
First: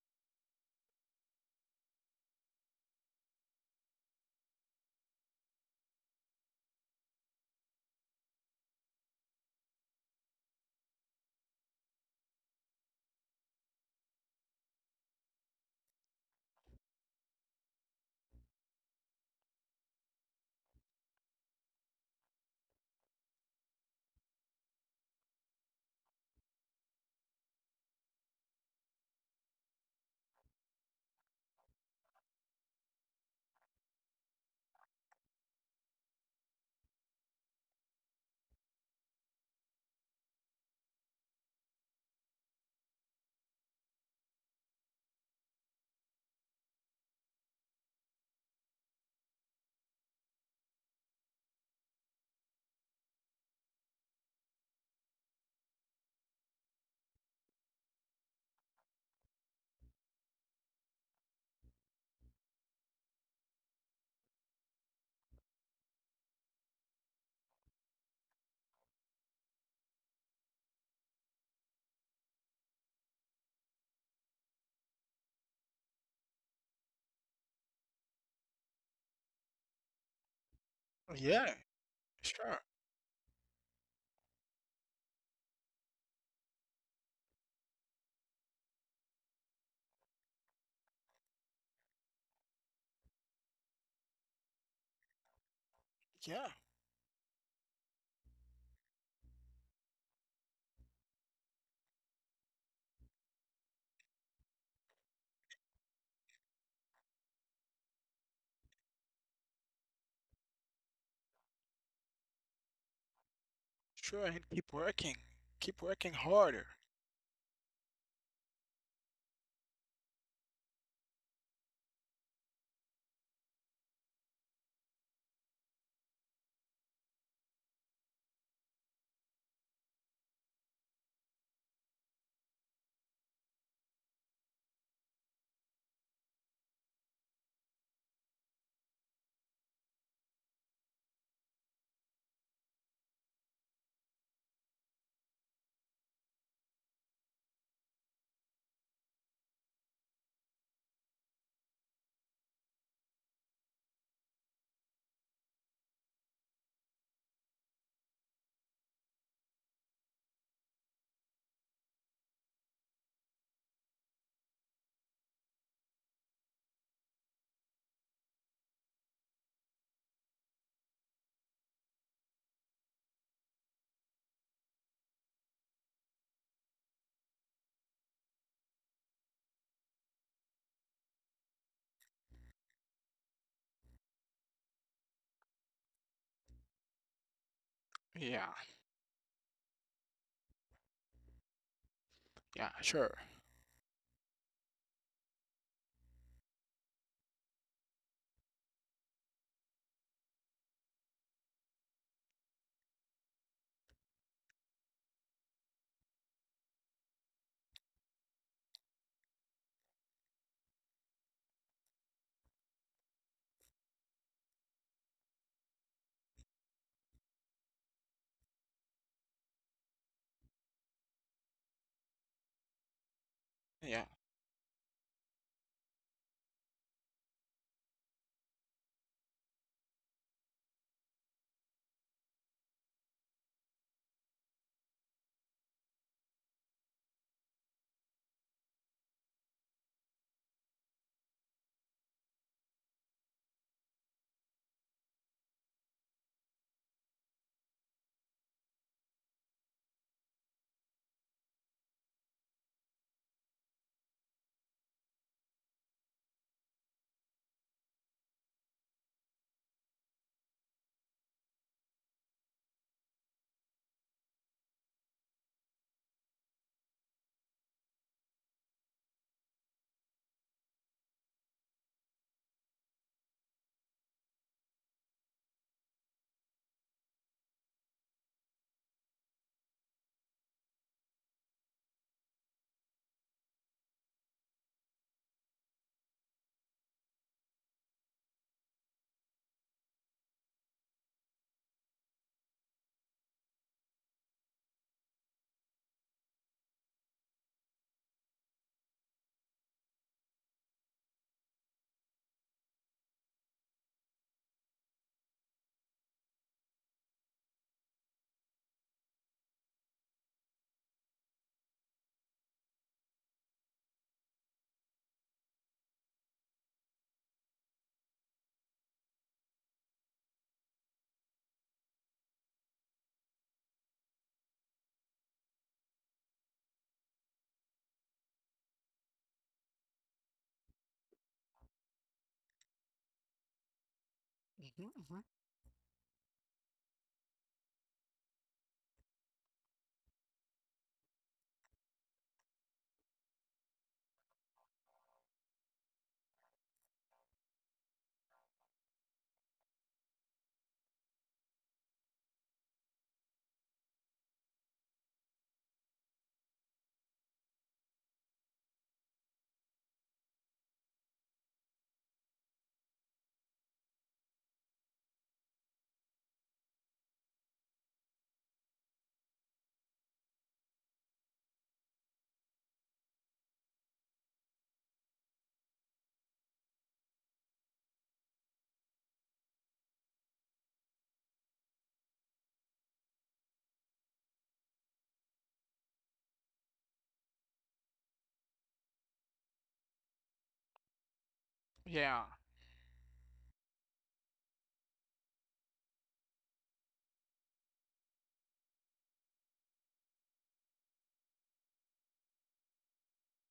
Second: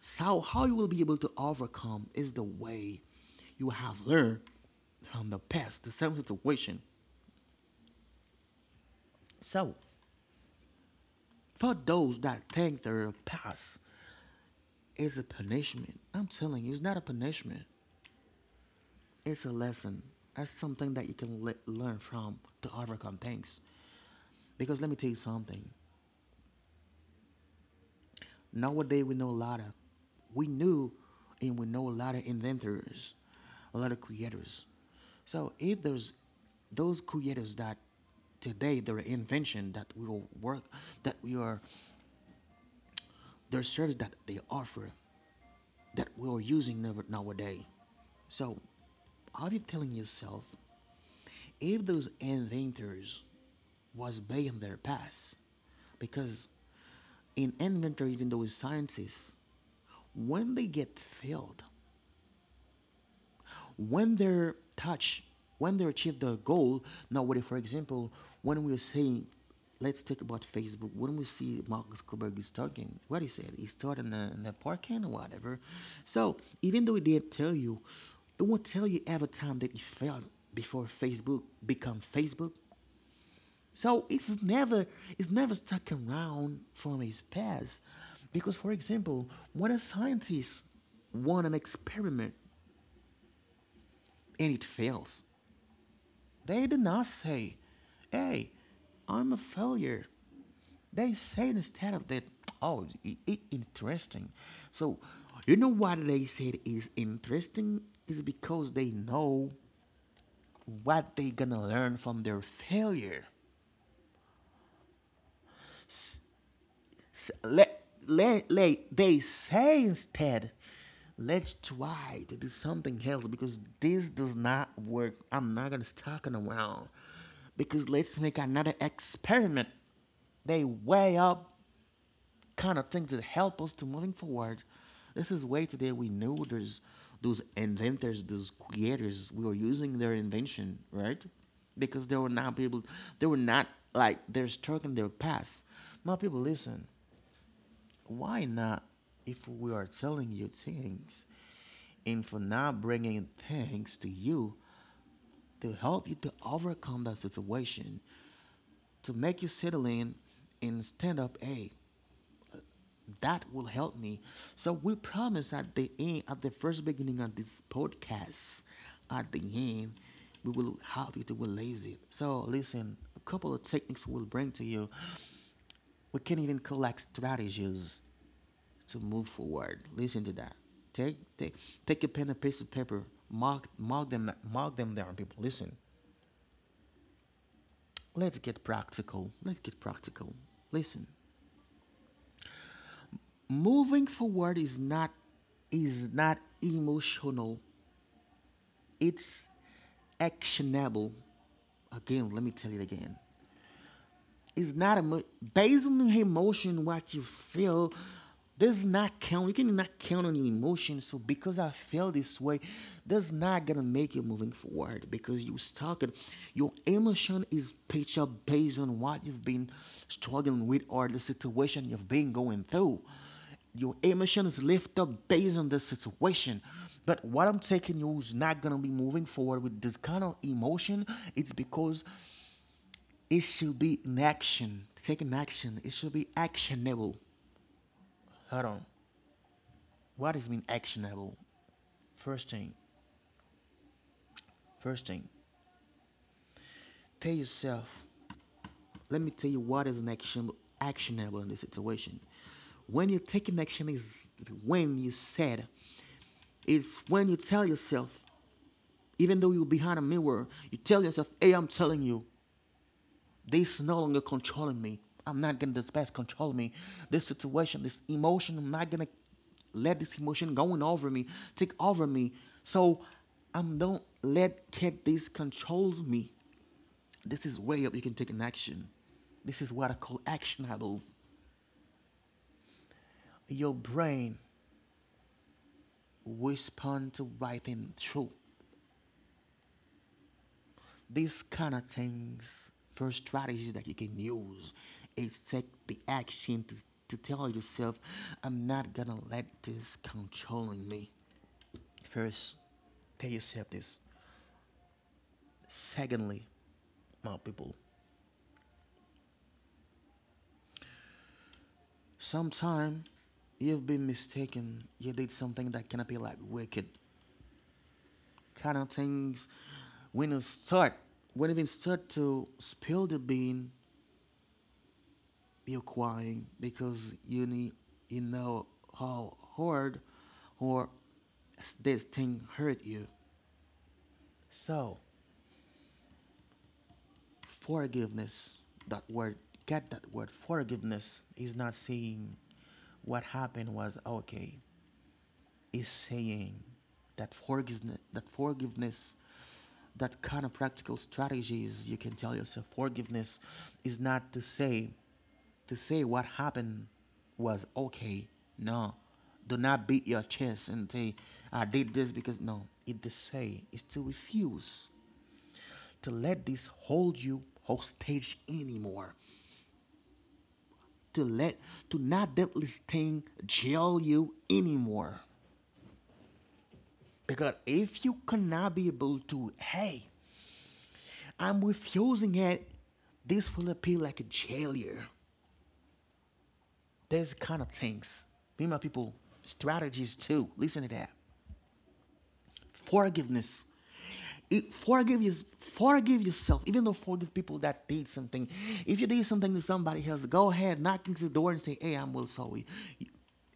Speaker 1: So how you will be able to overcome is the way you have learned from the past, the same situation. So for those that think their past is a punishment, I'm telling you, it's not a punishment. It's a lesson. That's something that you can learn from to overcome things. Because let me tell you something. Nowadays we know a lot of, we knew, and we know a lot of inventors, a lot of creators. So if there's those creators that today their invention that will work, that we are, their service that they offer, that we are using nowadays. So, are you telling yourself if those inventors was back in their past? Because an inventor, even though is scientist, when they get failed, when they're touch when they achieve the goal. Now what if, for example, when we're saying let's talk about Facebook, when we see Mark Zuckerberg is talking, what he said, he started in the parking or whatever. So even though he didn't tell you, it won't tell you every time that he failed before Facebook
Speaker 2: Yeah.
Speaker 1: become Facebook.
Speaker 2: Sure.
Speaker 1: So if it's never stuck around from his past. Because for example, when a scientist want an experiment and it fails,
Speaker 2: Yeah.
Speaker 1: they did not say, hey, I'm a failure. They say instead of that, oh, interesting. So, you know why they said is interesting? Is because they know what they gonna learn from their failure.
Speaker 2: Sure, and keep working. Keep working harder.
Speaker 1: S- le- le- they say instead, let's try to do something else because this does not work. I'm not gonna stuck in a while because let's make another experiment. They weigh up kind of things that help us to moving forward. This is way today we know there's those inventors, those creators, we were using their invention, right? Because they were not people, they were not like they're stuck in their past. My people, listen. Why not if we are telling you things and for not bringing things to you to help you to overcome that situation, to make you settle in and stand up? Hey, that will help me. So we promise at the end, at the first beginning of this podcast, at the end, we will help you to release it. So listen, a couple of techniques we'll bring to you. We can even collect strategies to move forward. Listen to that. Take take take a pen and piece of paper. Mark them down, people. Listen. Let's
Speaker 2: Yeah,
Speaker 1: get practical. Let's get practical. Listen.
Speaker 2: yeah, sure.
Speaker 1: Moving forward is not emotional. It's actionable. Again, let me tell you again. Is not emo- basing on the emotion what you feel does not count. You cannot count on your emotion. So because I feel this way, that's not gonna make you moving forward because you stuck it. Your emotion is pitched up based on what you've been struggling with or the situation you've been going through. Your
Speaker 2: Yeah.
Speaker 1: emotion is lift up based on the situation. But what I'm taking you is not gonna be moving forward with this kind of emotion. It's because it should be an action. Take an action. It should be actionable. Hold on. What does mean actionable? First thing, first thing, tell yourself. Let me tell you what is an action actionable in this situation. When you take an action is when you said. It's when you tell yourself, even though you're behind a mirror, you tell yourself, "Hey, I'm telling you, this is no longer controlling me. I'm not gonna let this past control me. This situation, this emotion, I'm not gonna let this emotion going over me, take over me. So I'm don't let get this controls me. This is way up you can take an action. This is what I call actionable." Your brain respond to right and true. These kind of things, first strategies that you can use is take the action to tell yourself, I'm not gonna let this controlling me. First, tell yourself this. Secondly, my people, sometime you've been mistaken. You did something that cannot be like wicked kind of things. When you start, when you even start to spill the bean, you're crying because you need you know how hard or this thing hurt you.
Speaker 2: Hmm,
Speaker 1: So
Speaker 2: hmm.
Speaker 1: forgiveness that word get that word forgiveness is not saying what happened was okay. Is saying that forgiveness, that kind of practical strategies you can tell yourself forgiveness is not to say what happened was okay. No, do not beat your chest and say, I did this because no, it to say is to refuse to let this hold you hostage anymore. To let to not let this thing jail you anymore. Because if you cannot be able to, hey, I'm refusing it, this will appear like a failure. There's kind of things. Be my people, strategies too. Listen to that.
Speaker 2: Yeah,
Speaker 1: Forgiveness. Forgive is forgive yourself. Even though forgive people that did something. If you did something to somebody else, go ahead, knock into the door and say, "Hey, I'm well sorry."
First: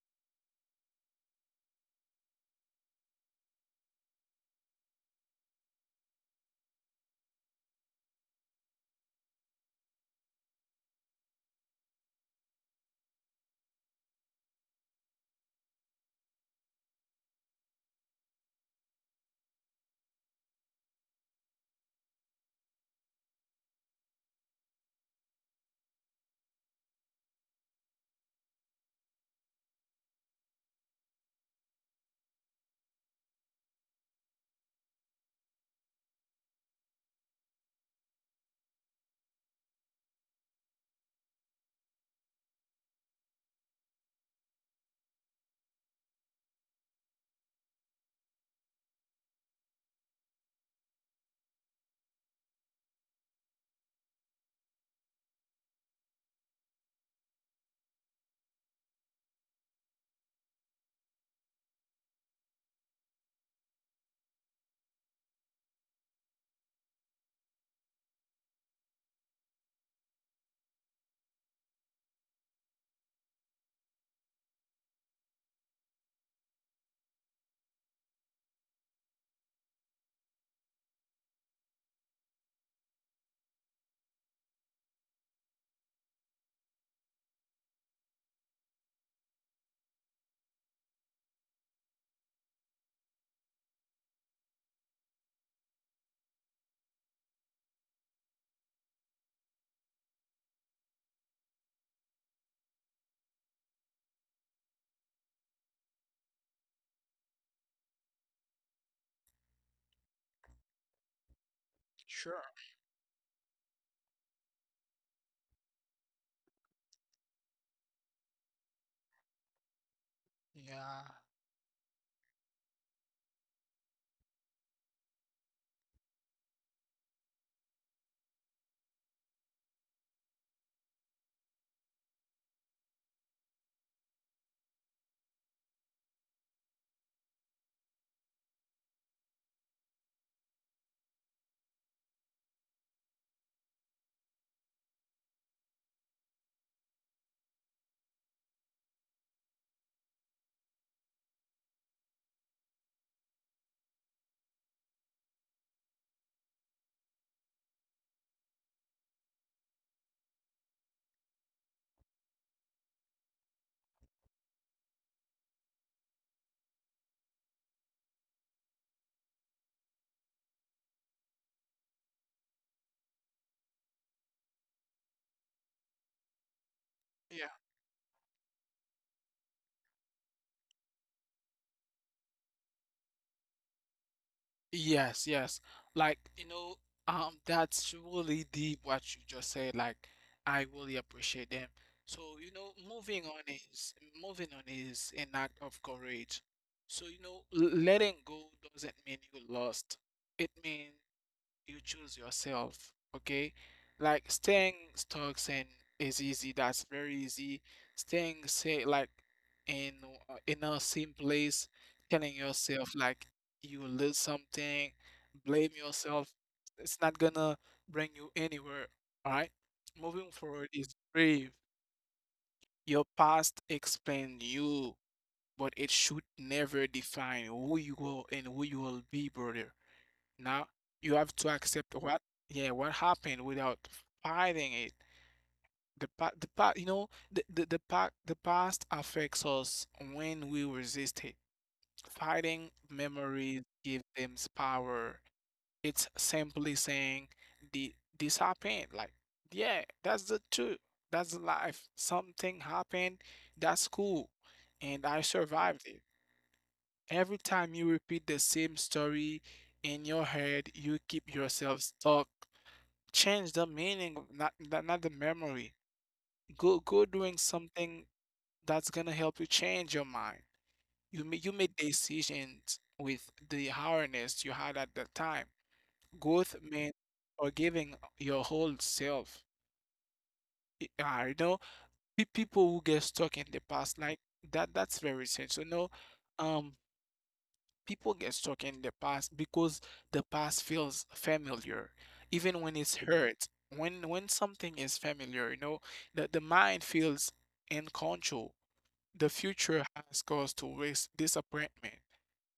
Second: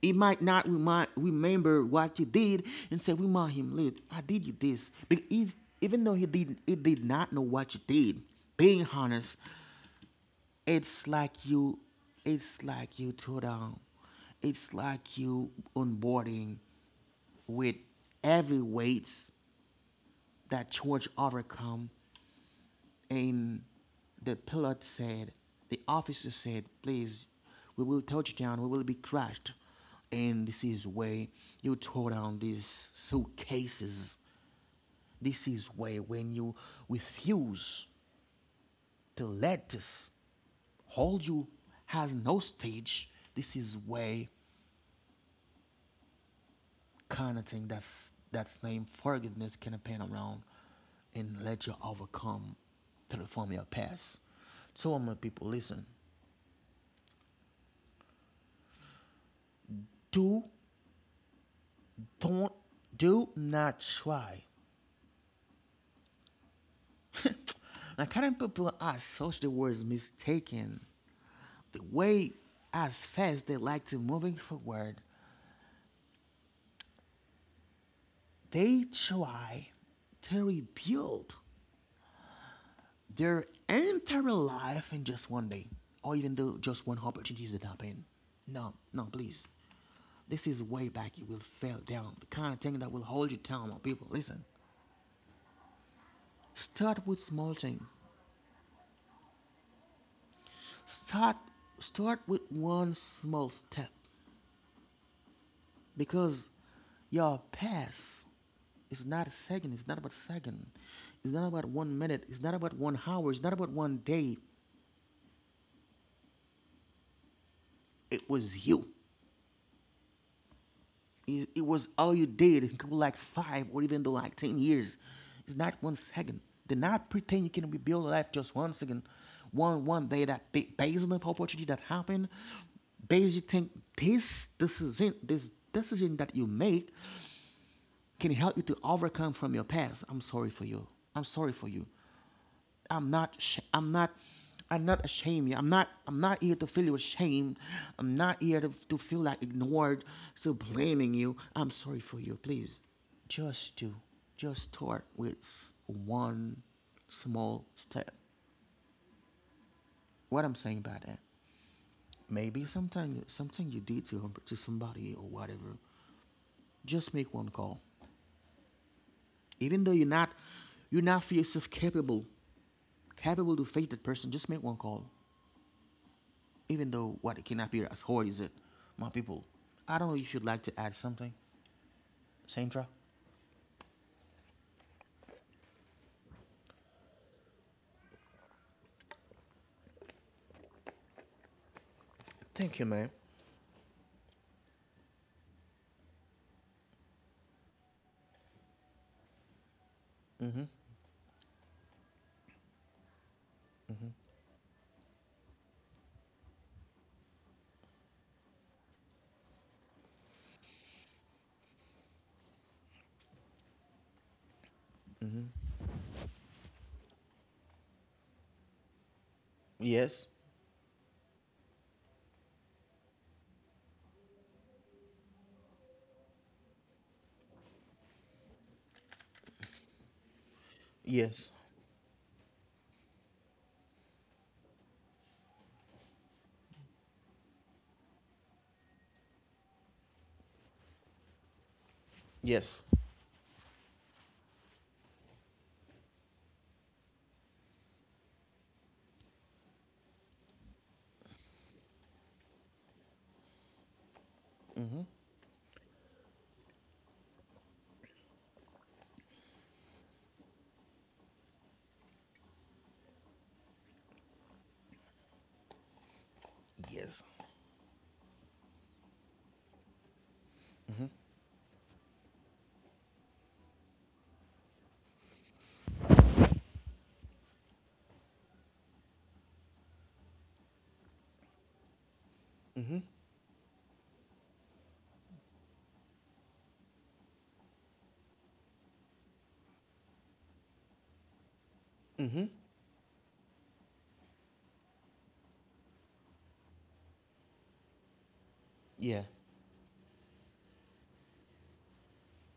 Speaker 1: He might not remember what you did and say, "Remind him, look, I did you this." But if even though he did not know what you did. Being honest, it's like you, it's like you took down it's like you onboarding with heavy weights that George overcome and the pilot said, the officer said, please, we will touch down, we will be crashed. And this is where you throw down these suitcases. This is where when you refuse to let us hold you has no stage. This is where kind of thing that's named forgiveness can pan around and let you overcome to the form of your past. So I'm gonna people listen. Do don't do not try. [laughs] Now current people associate the words mistaken. The way as fast they like to moving forward, they try to rebuild their entire life in just one day, or even though just one opportunity that happen. No, no, please. This is way back. You will fail down. The kind of thing that will hold you down, my people. Listen, start with small thing. Start, start with one small step, because your past is not a second. It's not about second. It's not about one minute. It's
Speaker 2: sure.
Speaker 1: not about one hour. It's not about one day. It was you.
Speaker 2: Yeah,
Speaker 1: It was all you did in couple like five or even though like 10 years. It's not one second. Do not pretend you can rebuild life just one second, one day. That based on the opportunity that happened, based you think this decision that you make can help you to overcome from your past. I'm sorry for you. I'm sorry for you. I'm not I'm not I'm not ashamed. You. I'm not here to feel you ashamed. I'm not here to feel like ignored, so blaming you. I'm sorry for you, please. Just do. Just start with one small step. What I'm saying by that. Maybe sometimes. Something you did to somebody or whatever. Just make one call. Even though you're not feel yourself capable capable to face that person, just make one call. Even though what it
Speaker 2: yeah.
Speaker 1: cannot be as hard as it, my people. I don't know if you'd like to add something, Sandra.
Speaker 2: Yes, yes. Like, you know, that's really deep what you just said. Like, I really appreciate them. So, you know,
Speaker 1: Thank you, man.
Speaker 2: moving on is an act of courage. So, you know, letting go doesn't mean you lost. It
Speaker 1: Mm-hmm.
Speaker 2: means you choose yourself, okay. Like staying stuck and is easy, that's very easy. Staying say like in in a same place, telling yourself like you lose something,
Speaker 1: Mm-hmm.
Speaker 2: blame yourself, it's not gonna bring you anywhere, all right.
Speaker 1: Yes.
Speaker 2: Moving forward is brave. Your past explain you, but it should never define who you are and who you will be, brother. Now you have to
Speaker 1: Yes.
Speaker 2: accept yeah, what happened without fighting it. The pa you know, the pa the past affects us when we resist it. Fighting
Speaker 1: Yes.
Speaker 2: memories give them power. It's simply saying the this happened. Like, yeah, that's the truth. That's life. Something happened. That's cool.
Speaker 1: Mm-hmm.
Speaker 2: And I survived it. Every time you repeat the same story in your head, you keep yourself stuck. Change the meaning, not the memory. Go
Speaker 1: Yes.
Speaker 2: doing something that's gonna help you change your mind.
Speaker 1: Mm-hmm.
Speaker 2: You made decisions with the awareness you had at the time. Growth means forgiving your whole self. Y- Uh, you know, People who
Speaker 1: Mm-hmm.
Speaker 2: get stuck in the past like that. That's very sad. So no, um, people get stuck in the past because the past feels familiar,
Speaker 1: Mm-hmm.
Speaker 2: even when it's hurt. When something is familiar, you know, the mind feels in control.
Speaker 1: Yeah.
Speaker 2: The future has caused to risk disappointment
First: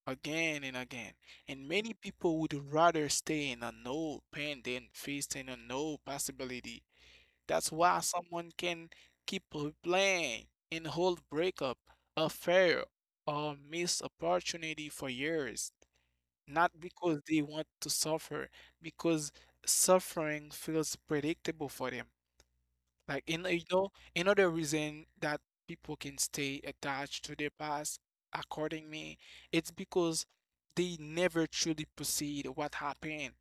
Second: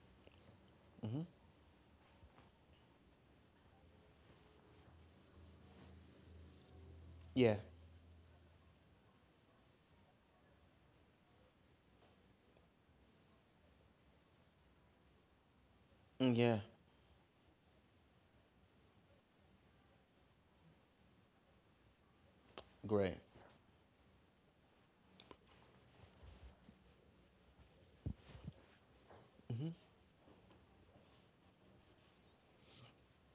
Speaker 2: again and again.
Speaker 1: Mm-hmm.
Speaker 2: And many people would rather stay in a no pain than facing a no possibility.
Speaker 1: Yeah.
Speaker 2: That's why someone can keep replaying and hold breakup, affair, or missed opportunity for years,
Speaker 1: Mm, yeah.
Speaker 2: not because they want to suffer, because suffering feels predictable for them.
Speaker 1: Great.
Speaker 2: Like in you know, another reason that people can stay attached to their past, according me, it's
Speaker 1: Mm-hmm.
Speaker 2: because they never truly proceed what happened.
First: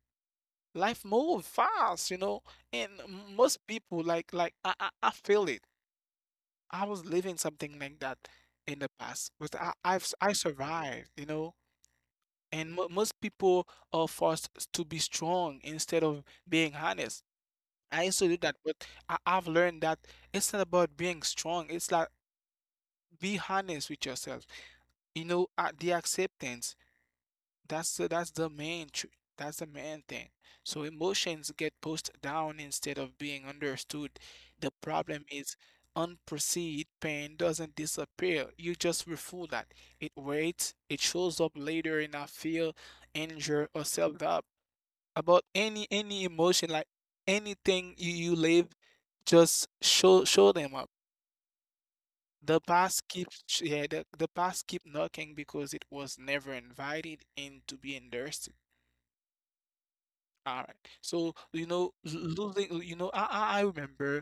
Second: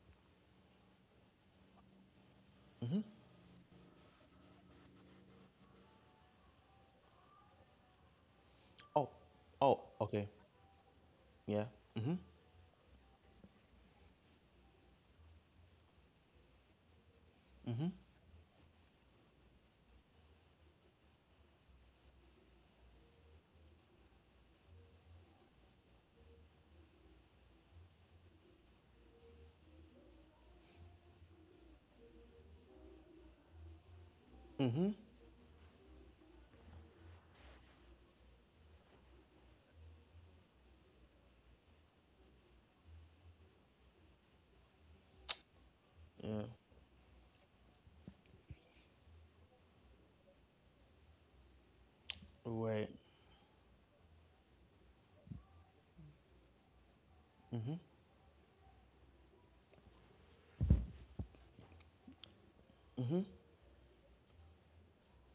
Speaker 2: Life moves fast, you know, and
Speaker 1: Mm-hmm.
Speaker 2: most people like I feel it. I was living something like that in the
Speaker 1: Oh.
Speaker 2: past, but
Speaker 1: Oh. Okay.
Speaker 2: I survived, you know.
Speaker 1: Yeah. Mm-hmm.
Speaker 2: And mo most people are forced to be strong instead of being honest.
Speaker 1: Mm-hmm.
Speaker 2: I used to do that, but I've learned that it's not about being strong. It's like be honest with yourself. You know, the acceptance. That's the main tr that's the main thing. So emotions get pushed down instead of being understood. The
Speaker 1: Mm-hmm.
Speaker 2: problem is unperceived pain doesn't disappear. You just refool that. It waits. It shows up later in a fear, anger, or self-doubt about any
Speaker 1: Yeah.
Speaker 2: emotion, like anything you live, just show them up. The
Speaker 1: Wait.
Speaker 2: past keeps ch- yeah, the past keep knocking because it was never invited
Speaker 1: Mm-hmm.
Speaker 2: in to be endorsed. All right. So, you know,
Speaker 1: Mm-hmm.
Speaker 2: losing, you know, I remember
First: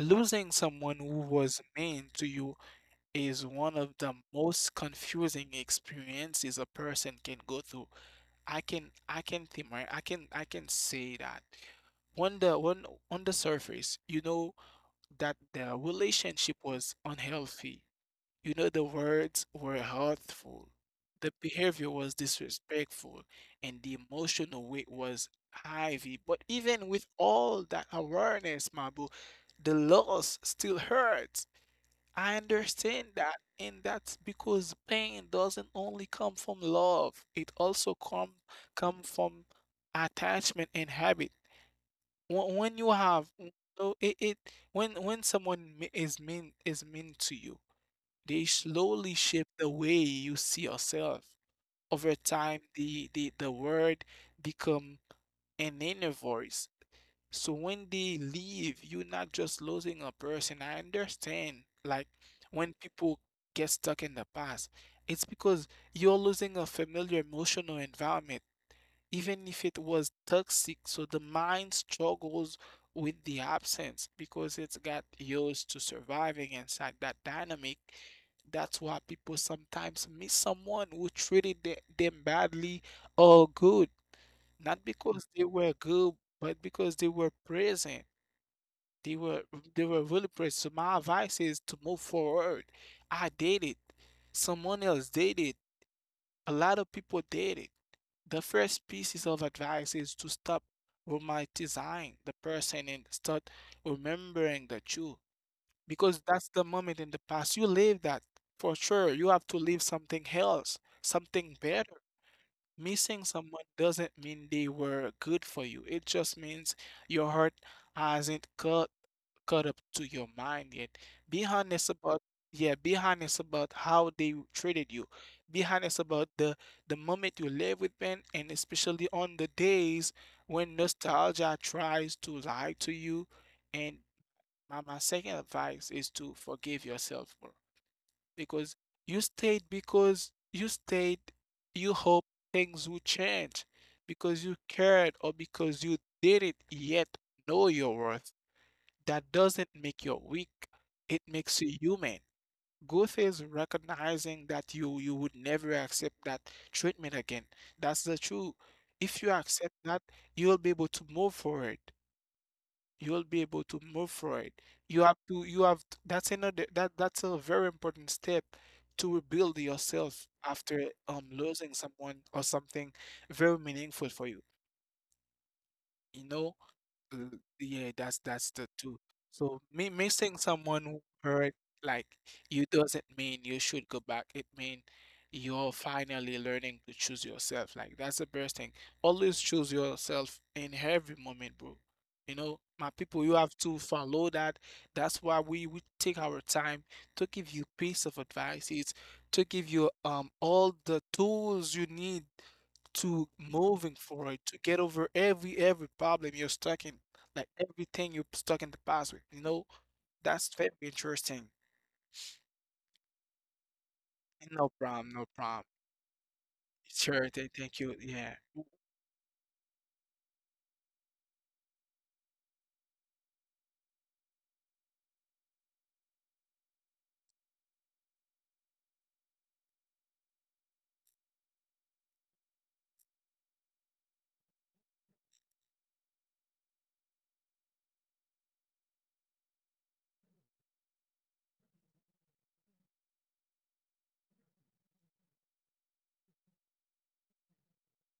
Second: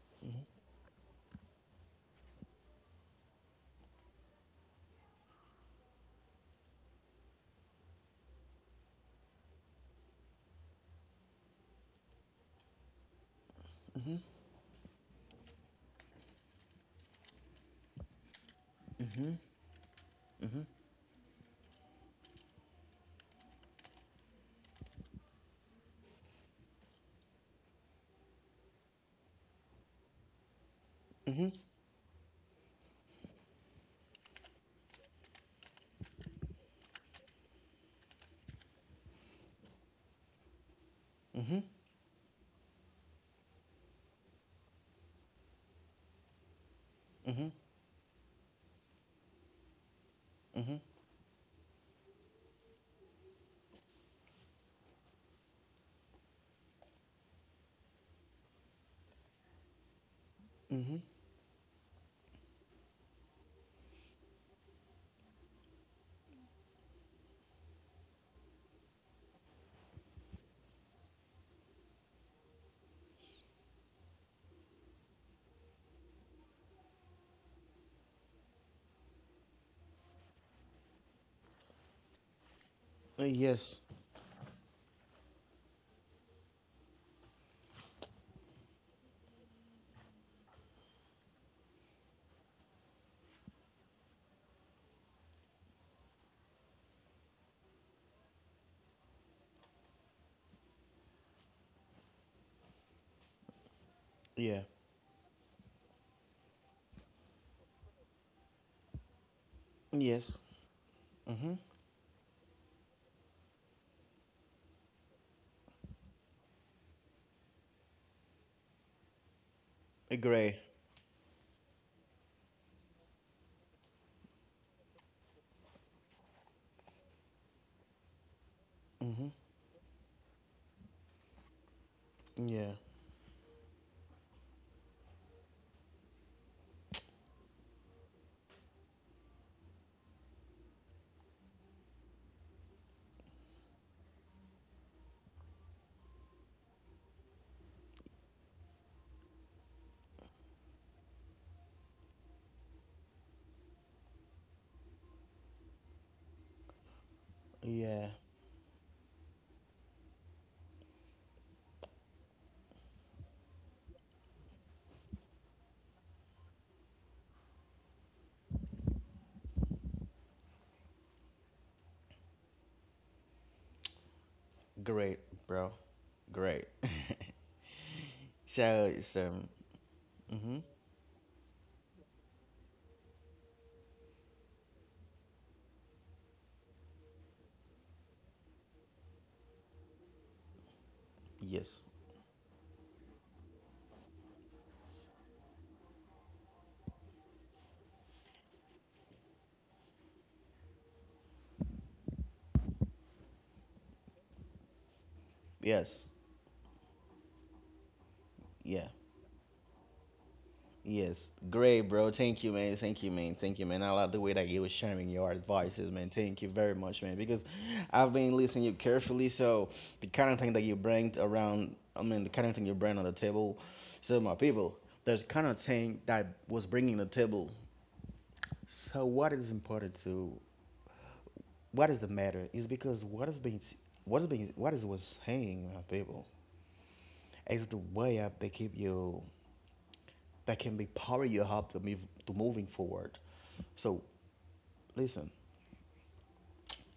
Speaker 2: losing someone who was mean to you is one of the most confusing experiences a person can go through. I can think right. I can say that on the on on the surface, you know that the relationship was unhealthy. You know the words were
Speaker 1: Mm-hmm.
Speaker 2: hurtful, the
Speaker 1: Mm-hmm.
Speaker 2: behavior was disrespectful, and the emotional weight was heavy. But even with all that awareness, my boo, the loss still hurts. I
Speaker 1: Mm-hmm.
Speaker 2: understand that, and that's because pain doesn't only come from love. It also come from attachment and habit.
Speaker 1: Mm-hmm.
Speaker 2: When you have, so it when someone is mean to you, they
Speaker 1: Mm-hmm.
Speaker 2: slowly shape the way you see yourself.
Speaker 1: Mm-hmm.
Speaker 2: Over time, the word become an inner voice. So when they leave, you're not just losing a person. I understand. Like
Speaker 1: Mm-hmm.
Speaker 2: when people get stuck in the past, it's because you're losing a familiar emotional environment, even if it was toxic. So the mind struggles with the absence because it's got used to surviving inside that dynamic. That's why people sometimes miss someone who treated them badly or good, not
Speaker 1: Yes.
Speaker 2: because they were good, but because they were present. They were they were really brave. So my advice is to move forward. I did it. Someone else did it. A lot of people did it. The first pieces of advice is to stop romanticizing the person and start remembering the truth
Speaker 1: Yeah.
Speaker 2: because that's the moment in the past. You live that for sure. You have to live something else, something
Speaker 1: Yes.
Speaker 2: better.
Speaker 1: Mhm.
Speaker 2: Missing someone doesn't mean they were good for you. It just means your heart hasn't cut caught up to your mind yet. Be
Speaker 1: Great.
Speaker 2: honest about yeah, be honest about how they treated you. Be honest about the moment you live with pain and especially on the days
Speaker 1: Mhm.
Speaker 2: when nostalgia tries to lie to you.
Speaker 1: Yeah.
Speaker 2: And my second advice is to forgive yourself more because you stayed, you hope things will change because you cared or because you didn't yet know your worth. That doesn't make you weak, it makes you human. Growth is recognizing that you would never accept that treatment again. That's the truth. If you
Speaker 1: Yeah.
Speaker 2: accept that, you'll be able to move forward you will be able to move forward. You have to, you have, that's another, that that's a very important step to rebuild yourself after losing someone or something very meaningful for you. You
Speaker 1: Great,
Speaker 2: know,
Speaker 1: bro. Great.
Speaker 2: yeah, that's the two. So
Speaker 1: [laughs]
Speaker 2: me
Speaker 1: So
Speaker 2: missing
Speaker 1: it's.
Speaker 2: someone who hurt
Speaker 1: Mhm.
Speaker 2: like you doesn't mean you should go back. It means you're finally learning to choose yourself. Like that's the best thing. Always choose yourself in every moment, bro. You know, my
Speaker 1: Yes.
Speaker 2: people, you have to follow that. That's why we take our time to give you piece of advice. It's to give you all the tools you need to moving forward, to get over every problem you're stuck in,
Speaker 1: Yes.
Speaker 2: like everything you're stuck in the past with. You know,
Speaker 1: Yeah.
Speaker 2: that's very interesting.
Speaker 1: Yes. Great, bro. Thank you, man. Thank you, man.
Speaker 2: No
Speaker 1: Thank you, man.
Speaker 2: problem,
Speaker 1: I
Speaker 2: no
Speaker 1: like the way
Speaker 2: problem.
Speaker 1: that you were sharing your advices,
Speaker 2: Sure,
Speaker 1: man. Thank you
Speaker 2: thank you.
Speaker 1: very much,
Speaker 2: Yeah,
Speaker 1: man. Because I've been listening you carefully. So the kind of thing that you bring around, I mean, the kind of thing you bring on the table. So my people, there's kind of thing that was bringing the table. So what is important to what is the matter is because what is being what is what's hanging on people is the way up they keep you that can be power you up to move to moving forward. So listen,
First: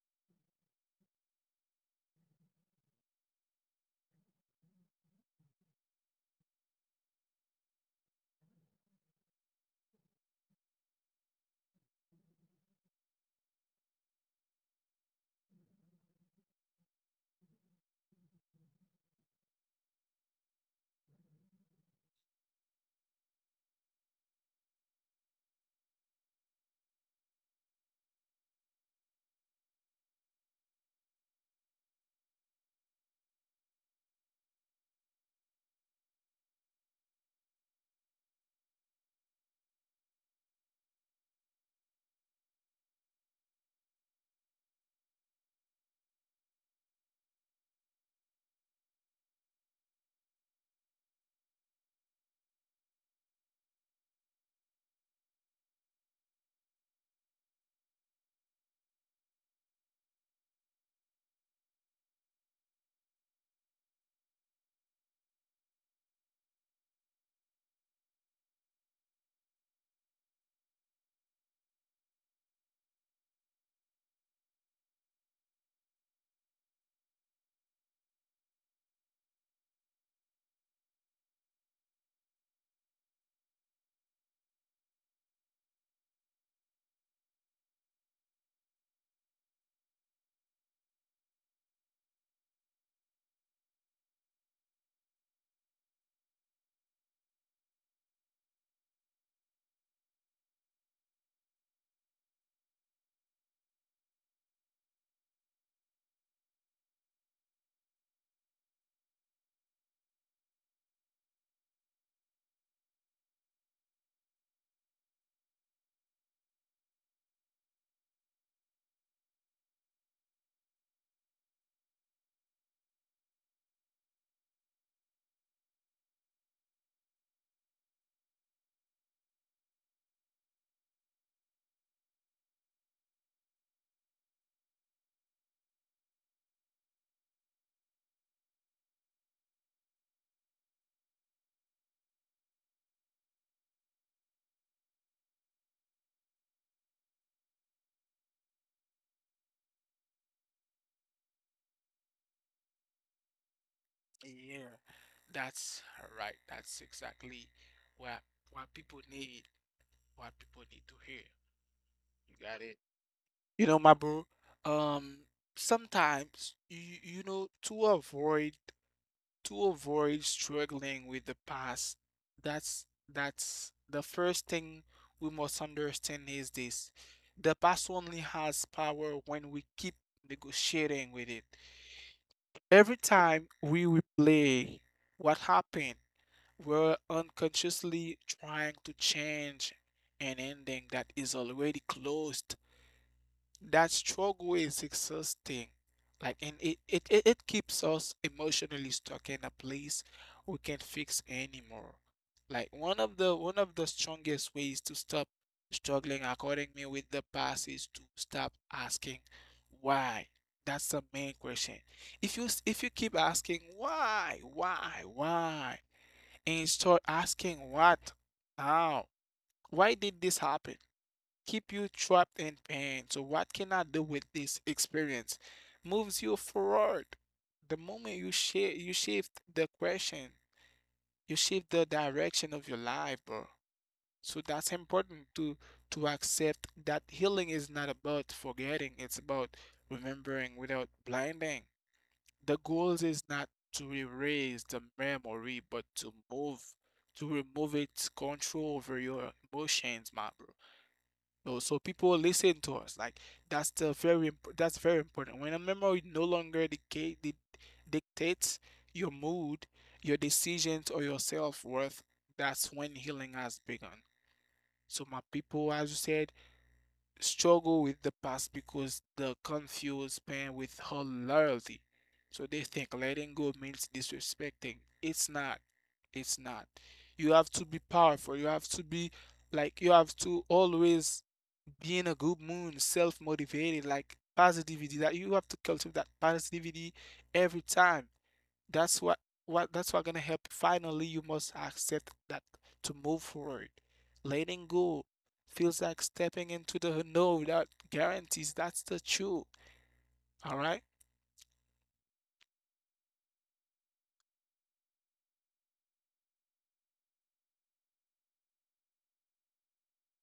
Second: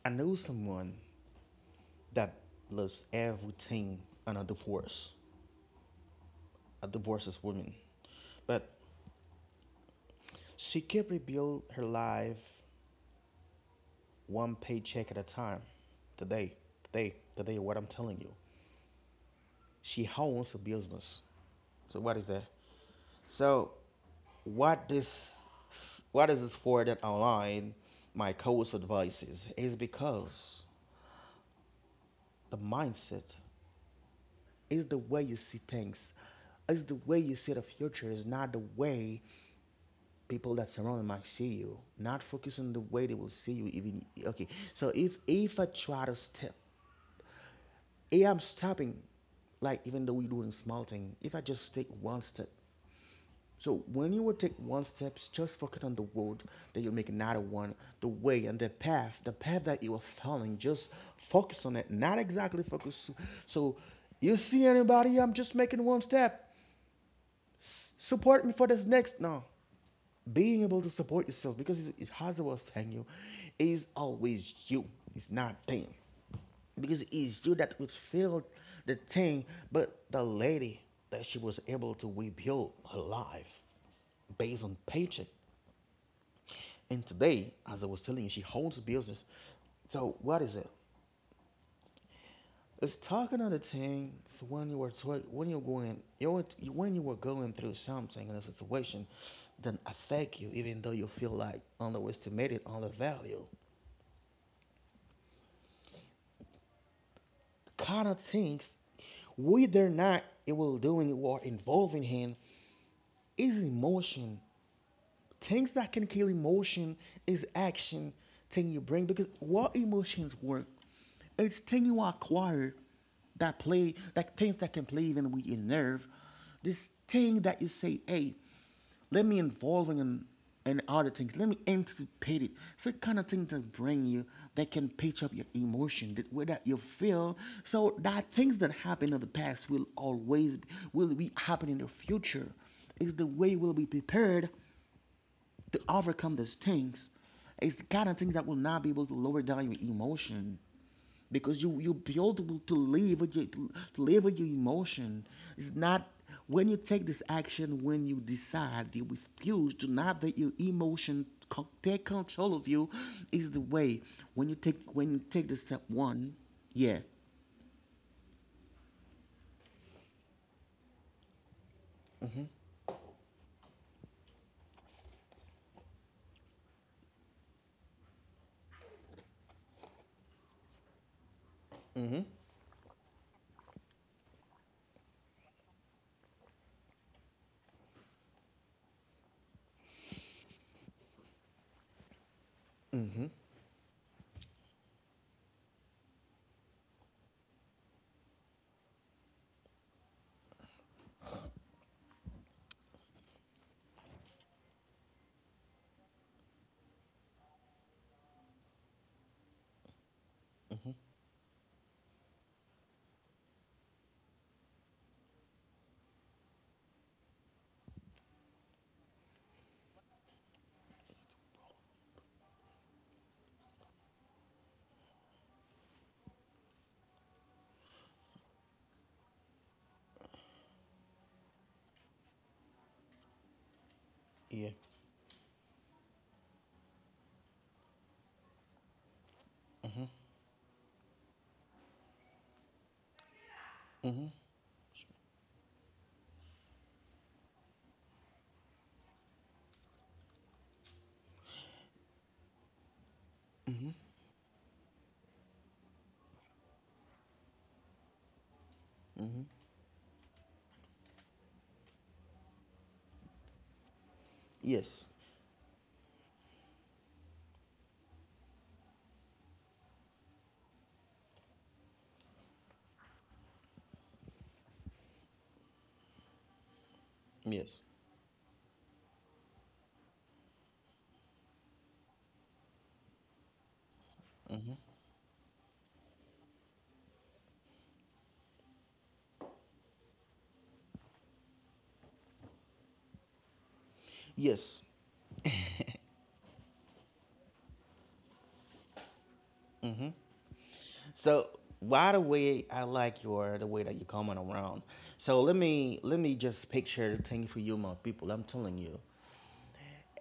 Speaker 1: I know someone that loves everything on a divorce. A divorced woman. But she kept rebuild her life one paycheck at a time. Today, today what I'm telling you. She owns a business. So what is that? So what this what is this for that online my course advices is because the mindset is the way you see things is the way you see the future is not the way people that surround might see you not focusing the way they will see you even okay. So if I try to step, if I'm stopping, like even though we're doing small thing, if I just take one step. So when you will take one step, just focus on the road that you'll make another one, the way and the path, that you are following. Just focus on it, not exactly focus. So you see anybody, I'm just making one step, support me for this next. No. Being able to support yourself, because it's Hazawa's hang you is always you. It's not them. Because it's you that would feel the thing, but the lady that she was able to rebuild her life based on paycheck. And today, as I was telling you, she holds a business. So what is it? It's talk another thing. It's when you were when you were going through something in a situation that affect you, even though you feel like underestimated on the value. Kind of things, whether or not it will doing or involving him, is emotion, things that can kill emotion is action, thing you bring, because what emotions work, it's thing you acquire, that play, that things that can play even with your nerve, this thing that you say, hey, let me involve in other things, let me anticipate it, it's the kind of thing to bring you, that can pitch up your emotion, that way that you feel, so that things that happen in the past will always will be happen in the future, is the way we'll be prepared to overcome these things, is kind of things that will not be able to lower down your emotion, because you be able to live with your to live with your
Speaker 2: yeah,
Speaker 1: emotion. It's
Speaker 2: that's
Speaker 1: not
Speaker 2: right.
Speaker 1: when you
Speaker 2: That's
Speaker 1: take this
Speaker 2: exactly
Speaker 1: action, when you
Speaker 2: what what
Speaker 1: decide
Speaker 2: people
Speaker 1: you
Speaker 2: need,
Speaker 1: refuse to not
Speaker 2: what
Speaker 1: let your
Speaker 2: people need to hear.
Speaker 1: emotion take
Speaker 2: You
Speaker 1: control
Speaker 2: got
Speaker 1: of
Speaker 2: it.
Speaker 1: you, is the
Speaker 2: You know, my
Speaker 1: way
Speaker 2: bro.
Speaker 1: when you take, when
Speaker 2: Um,
Speaker 1: you take the step one.
Speaker 2: sometimes
Speaker 1: Yeah.
Speaker 2: to avoid. To avoid struggling with the past. That's that's the first thing we must understand is this. The past only has power when we keep negotiating with it. Every time we replay what happened, we're unconsciously trying to change an ending that is already closed. That struggle is exhausting. Like, and it keeps us emotionally stuck in a place we can't fix anymore. Like one of the strongest ways to stop struggling, according me, with the past is to stop asking why. That's the main question. If you keep asking why, and start asking what, how, why did this happen? Keep you trapped in pain. So what can I do with this experience? Moves you forward. The moment you shift the question, you shift the direction of your life, bro. So that's
Speaker 1: Yeah.
Speaker 2: important to accept that healing is not about forgetting, it's about remembering without blinding. The goal is not to
Speaker 1: Mm-hmm.
Speaker 2: erase the memory, but to move, to remove its control over your emotions, my bro. No, so people listen to us. Like that's very important. When a memory no longer dictates your mood, your decisions, or your self-worth, that's when healing has begun.
Speaker 1: Yes.
Speaker 2: So my people, as you said, struggle with the past because they confuse pain with her loyalty. So they think letting go means disrespecting. It's not. It's not. You have to
Speaker 1: Yes.
Speaker 2: be powerful. You have to be like you have to always be in a good mood, self-motivated, like positivity that you have to cultivate that positivity every time. That's what that's what gonna help you. Finally, you must accept that to move forward. Letting
Speaker 1: Yes.
Speaker 2: go feels like stepping into the unknown without guarantees. That's the truth. All right.
Speaker 1: So why the way I like your the way that you're coming around. So let me just picture the thing for you, my people. I'm telling you,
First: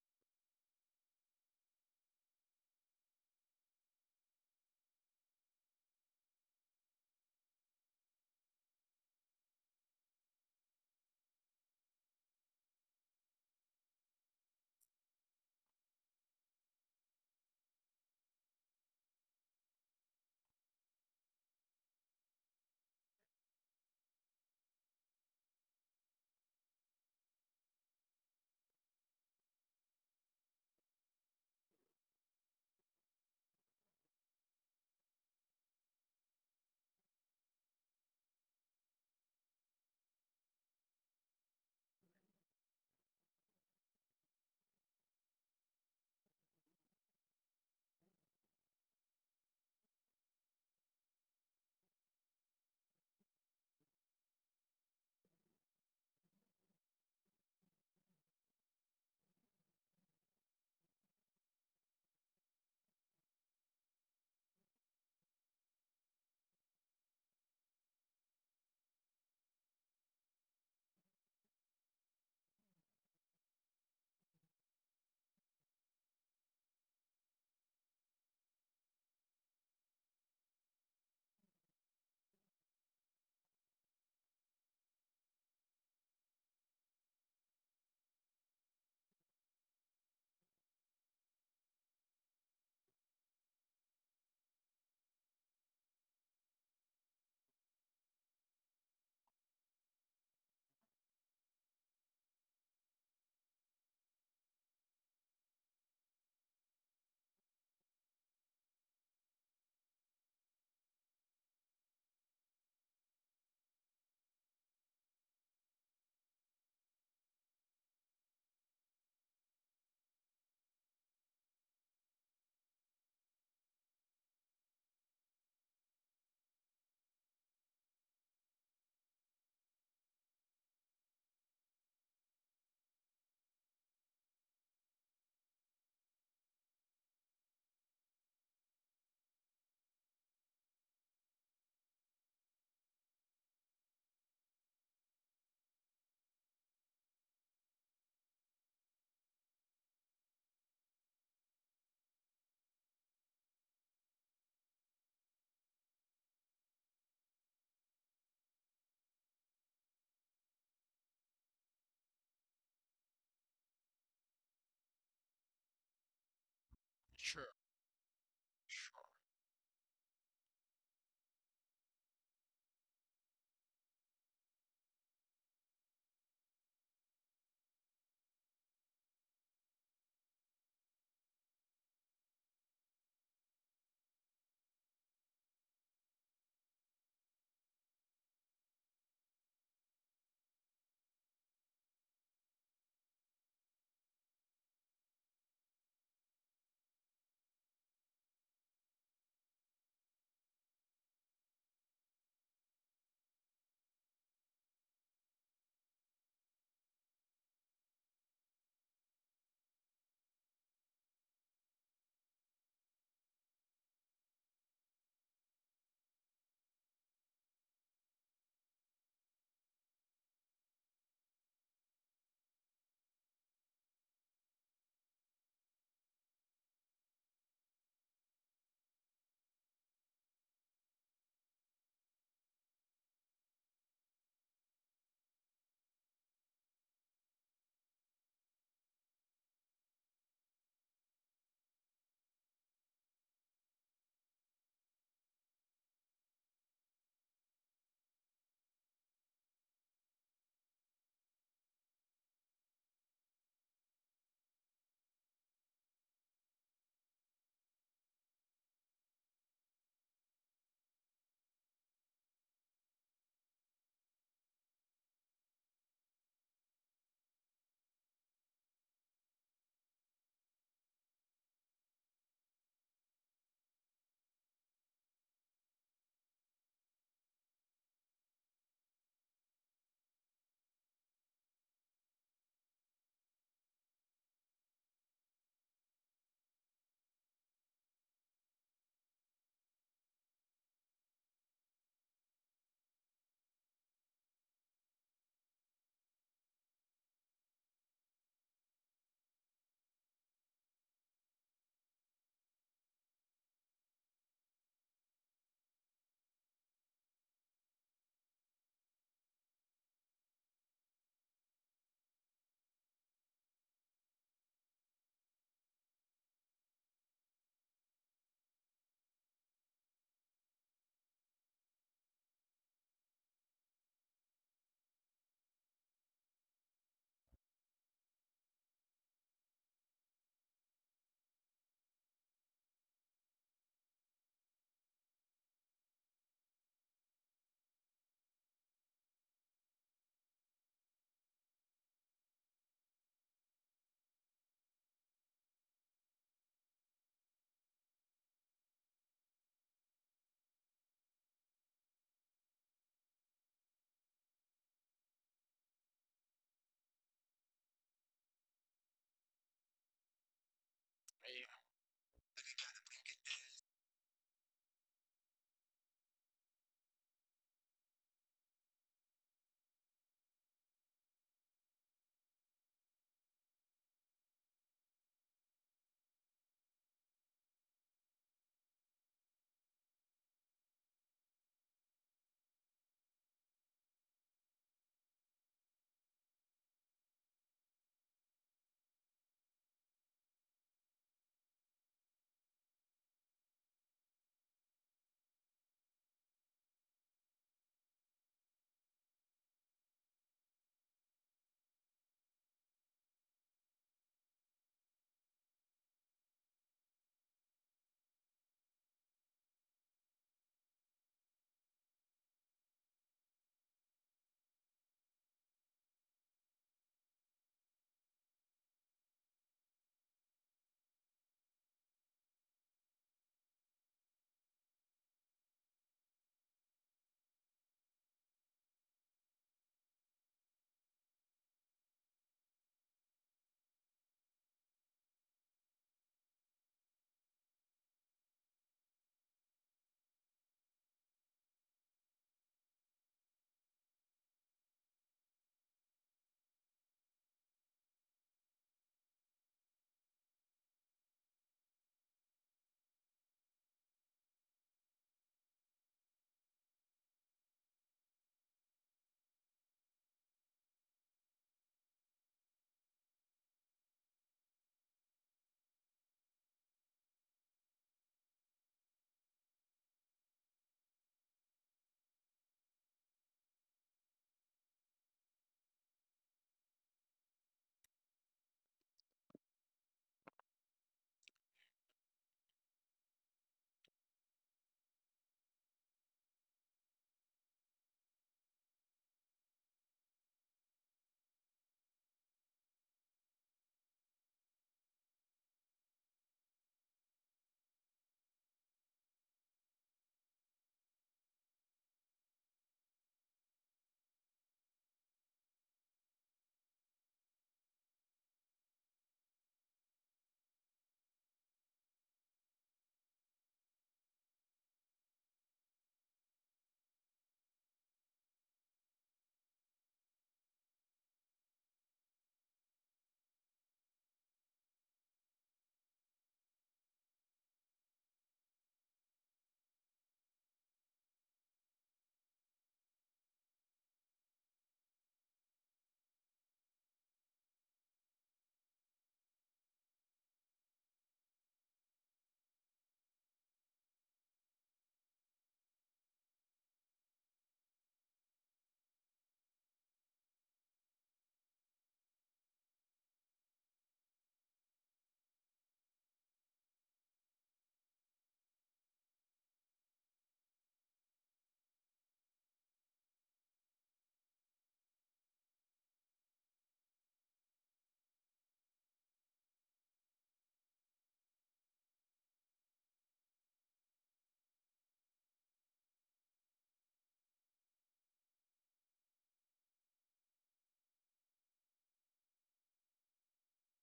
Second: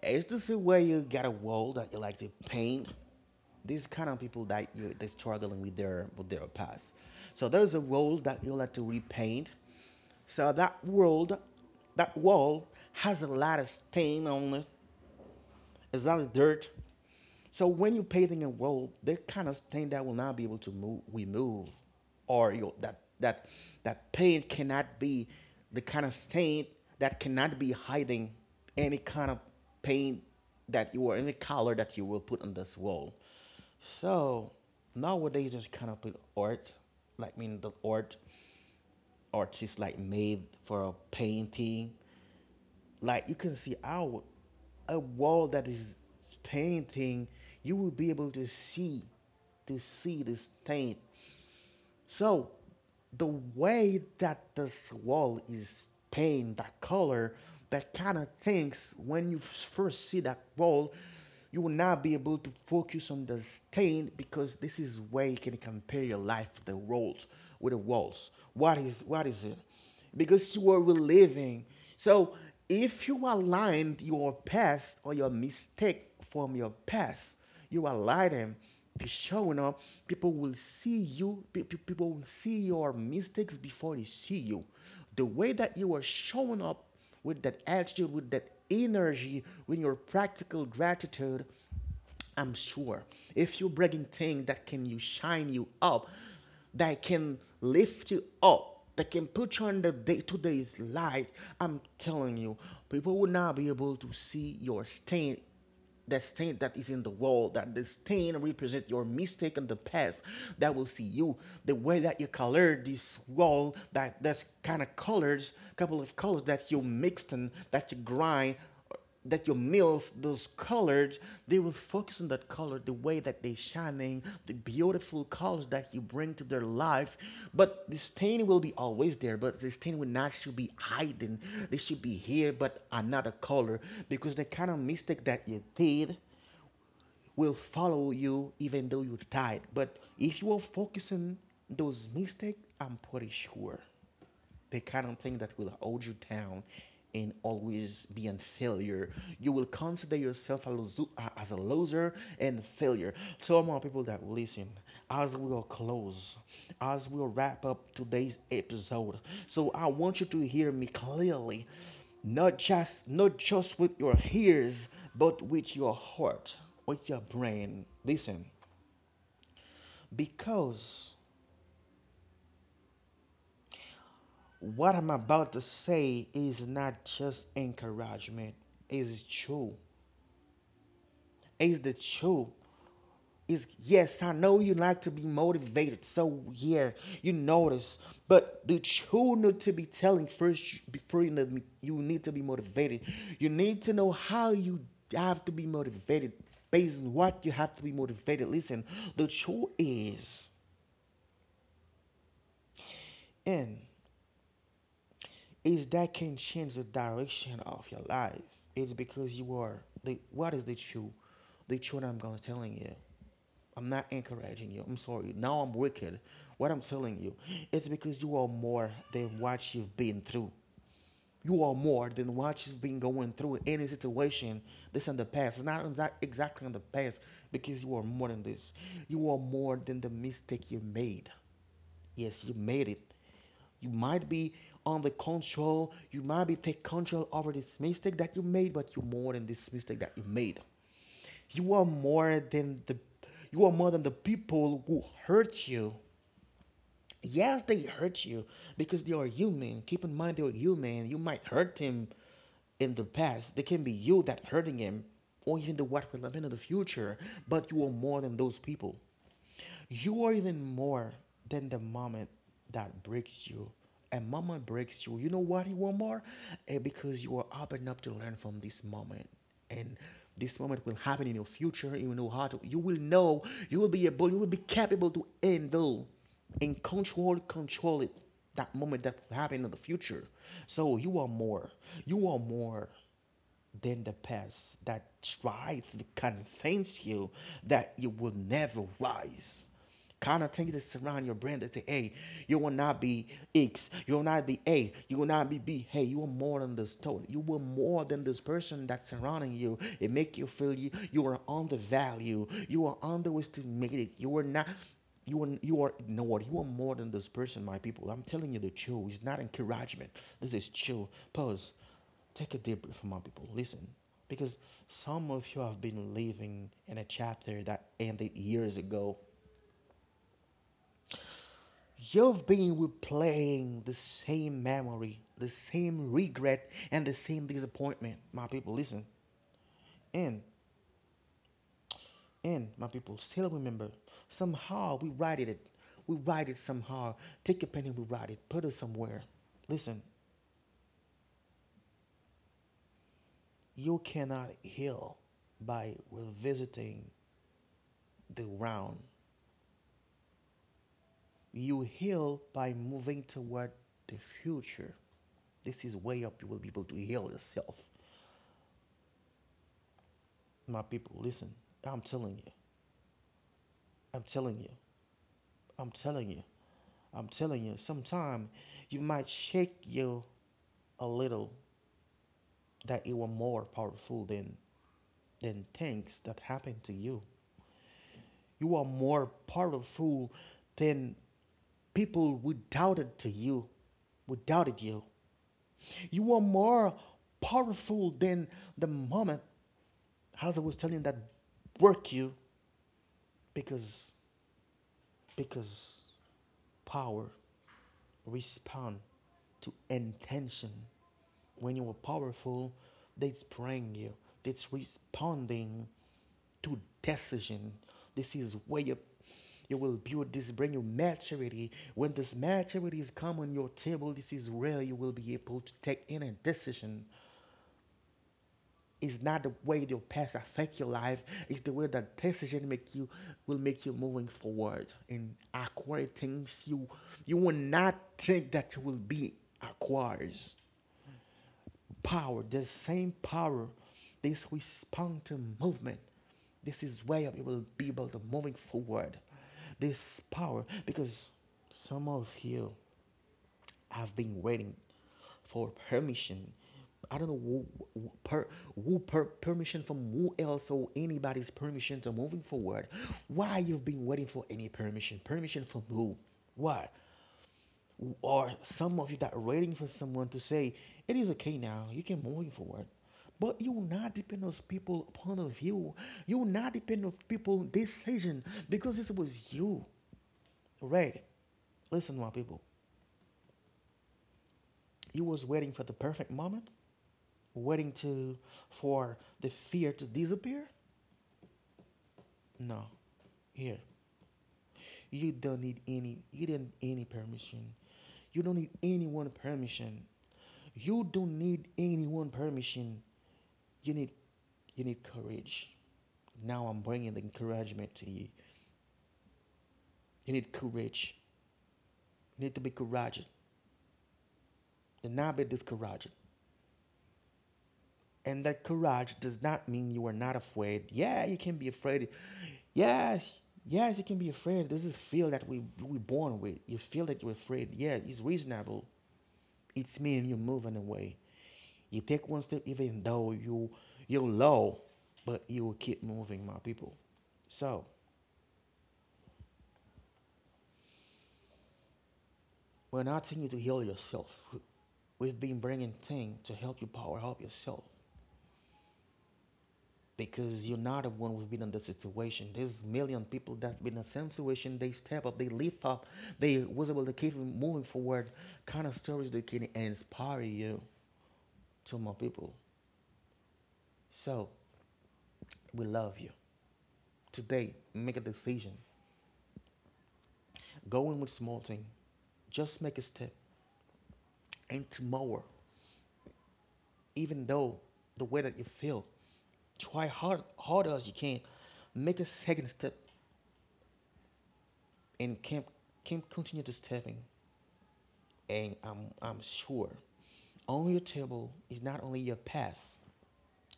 Speaker 1: is this the way you got a wall that you like to paint? These kind of people that you they struggling with their past. So there's a wall that you like to repaint. So that world, that wall has a lot of stain on it, it's not dirt. So when you're paving a road, there kind of thing that will not be able to move, remove, or you know, that that paint cannot be the kind of stain that cannot be hiding any kind of paint that you or any color that you will put on this wall. So nowadays, just kind of put art, like I mean the art artists like made for a painting, like you can see out a wall that is painting, you will be able to see the stain. So the way that this wall is paint, that color, that kind of things, when you first see that wall, you will not be able to focus on the stain because this is where you can compare your life with the walls, what is it? Because you are reliving. So if you aligned your past or your mistake from your past, you align them, be showing up, people will see you, people will see your mistakes before they see you. The way that you are showing up with that attitude, with that energy, with your practical gratitude, I'm sure if you're bringing things that can you shine you up, that can lift you up, that can put you on the day to day's light, I'm telling you, people will not be able to see your stain, that stain that is in the world, that the stain represent your mistake in the past, that will see you. The way that you colored this wall, that's kind of colors, couple of colors that you mixed and that you grind that your meals, those colors, they will focus on that color, the way that they shining, the beautiful colors that you bring to their life. But the stain will be always there, but the stain will not should be hiding. They should be here, but another color, because the kind of mistake that you did will follow you even though you died. But if you are focusing those mistakes, I'm pretty sure the kind of thing that will hold you down and always be a failure. You will consider yourself a loser, as a loser and failure. So, more people that listen, as we will close, as we will wrap up today's episode, so I want you to hear me clearly, not just with your ears, but with your heart, with your
Speaker 2: Sure,
Speaker 1: brain. Listen,
Speaker 2: sure.
Speaker 1: because what I'm about to say is not just encouragement. It's true. It's the truth. It's yes, I know you like to be motivated, so yeah, you notice. But the truth need to be telling first before you, you need to be motivated. You need to know how you have to be motivated based on what you have to be motivated. Listen, the truth is in is that can change the direction of your life. It's because you are the what is the truth? The truth I'm gonna telling you. I'm not encouraging you. I'm sorry. Now I'm wicked. What I'm telling you, it's because you are more than what you've been through. You are more than what you've been going through. Any situation this in the past. It's not exactly in the past because you are more than this. You are more than the mistake you made. Yes, you made it. You might be on the control. You might be take control over this mistake that you made, but you're more than this mistake that you made. You are more than the you are more than the people who hurt you. Yes, they hurt you because they are human. Keep in mind they are human. You might hurt him in the past. They can be you that hurting him, or even the what will happen in the future. But you are more than those people. You are even more than the moment that breaks you. A moment breaks you. You know what you want more? Because you are open up to learn from this moment. And this moment will happen in your future. You know how to you will know, you will be able, you will be capable to handle and control it. That moment that will happen in the future. So you are more. You are more than the past that tried to convince you that you will never rise. Kind of thing that surround your brain that say, hey, you will not be X, you will not be A, you will not be B. Hey, you are more than this total. You were more than this person that's surrounding you. It make you feel you you are undervalued. You are underestimated. You are not you are you are you know what you are more than this person, my people. I'm telling you the truth. It's not encouragement. This is true. Pause. Take a deep breath, my people. Listen, because some of you have been living in a chapter that ended years ago. You've been replaying the same memory, the same regret, and the same disappointment. My people, listen. And, and, my people, still remember. Somehow we write it. We write it somehow. Take a pen and we write it. Put it somewhere. Listen, you cannot heal by revisiting the ground. You heal by moving toward the future. This is way up you will be able to heal yourself. My people, listen. I'm telling you. I'm telling you. I'm telling you. I'm telling you. Sometime you might shake you a little that you are more powerful than things that happen to you. You are more powerful than people who doubted to you, who doubted you. You are more powerful than the moment, as I was telling you, that work you because because power respond to intention. When you are powerful, they spring you. That's responding to decision. This is where you will build this, bring you maturity. When this maturity is come on your table, this is where you will be able to take any decision. It's not the way your past affect your life. It's the way that decision make you will make you moving forward and acquire things you will not think that you will be acquires. Power, the same power, this respond to movement. This is where you will be able to moving forward. This power because some of you I've been waiting for permission. I don't know who- per, who, permission from who else or anybody's permission to moving forward. Why you've been waiting for any permission? Permission from who? Why? Or some of you that are waiting for someone to say it is okay now. You can moving forward. But you will not depend on people point of view. You will not depend on people decision because this was you, right? Listen, my people. You was waiting for the perfect moment waiting to for the fear to disappear? No. Here, you don't need any. You didn't any permission. You don't need anyone permission. You don't need anyone permission. You need you need courage. Now I'm bringing the encouragement to you. You need courage. You need to be courageous. Do not be discouraged. And that courage does not mean you are not afraid. Yeah, you can be afraid. Yes, yes, you can be afraid. This is feel that we born with. You feel that you're afraid. Yeah, it's reasonable. It's mean you're moving away. You take one step, even though you're low, but you will keep moving, my people. So we're not telling you to heal yourself. We've been bringing things to help you power up yourself because you're not the one who's been in the situation. There's million people that's been in the same situation. They step up, they lift up, they was able to keep moving forward. Kind of stories that can inspire you to my people. So we love you. Today, make a decision. Go in with small thing. Just make a step. And tomorrow, even though the way that you feel, try hard as you can. Make a second step and keep keep continue to stepping. And I'm sure on your table is not only your past,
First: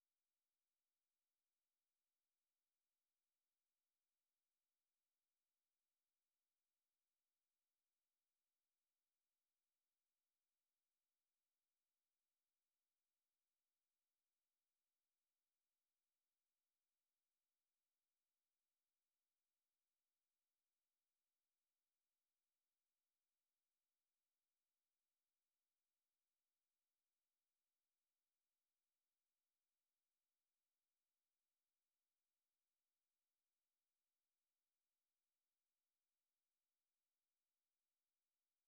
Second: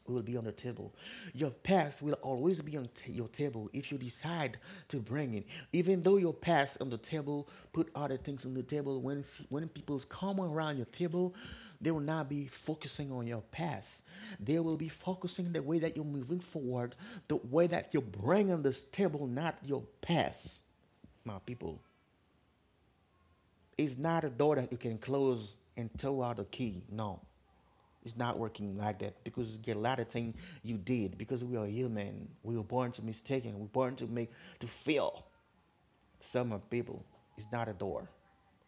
Speaker 1: will be on the table. Your past will always be on your table if you decide to bring it. Even though your past on the table, put other things on the table. When people come around your table, they will not be focusing on your past. They will be focusing the way that you're moving forward, the way that you're bringing this table, not your past my people. It's not a door that you can close and throw out a key. No. It's not working like that because get a lot of things you did because we are human. We were born to mistaken. We're born to make to fail. Some of people, it's not a door.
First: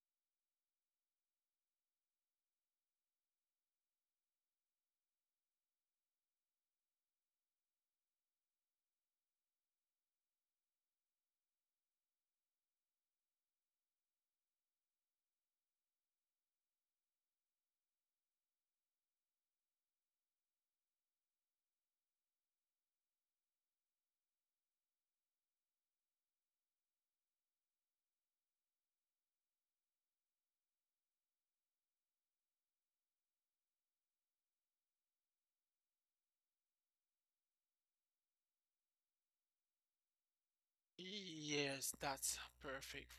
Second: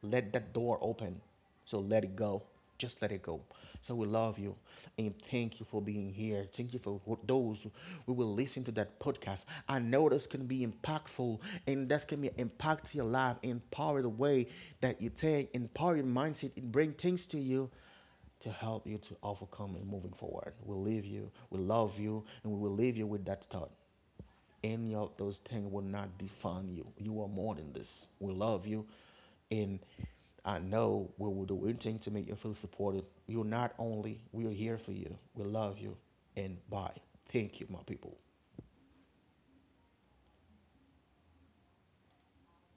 Speaker 1: Let that door open. So let it go. Just let it go. So we love you and thank you for being here. Thank you for those who will listen to that podcast. I know this can be impactful and that's can be impact your life, empower the way that you take, empower your mindset, and bring things to you to help you to overcome and moving forward. We leave you, we love you, and we will leave you with that thought. Any of those things will not define you. You are more than this. We love you. And I know we will do anything to make you feel supported. You're not only, we are here for you. We love you. And bye. Thank you, my people.
Speaker 2: Yeah. Yes, that's perfect.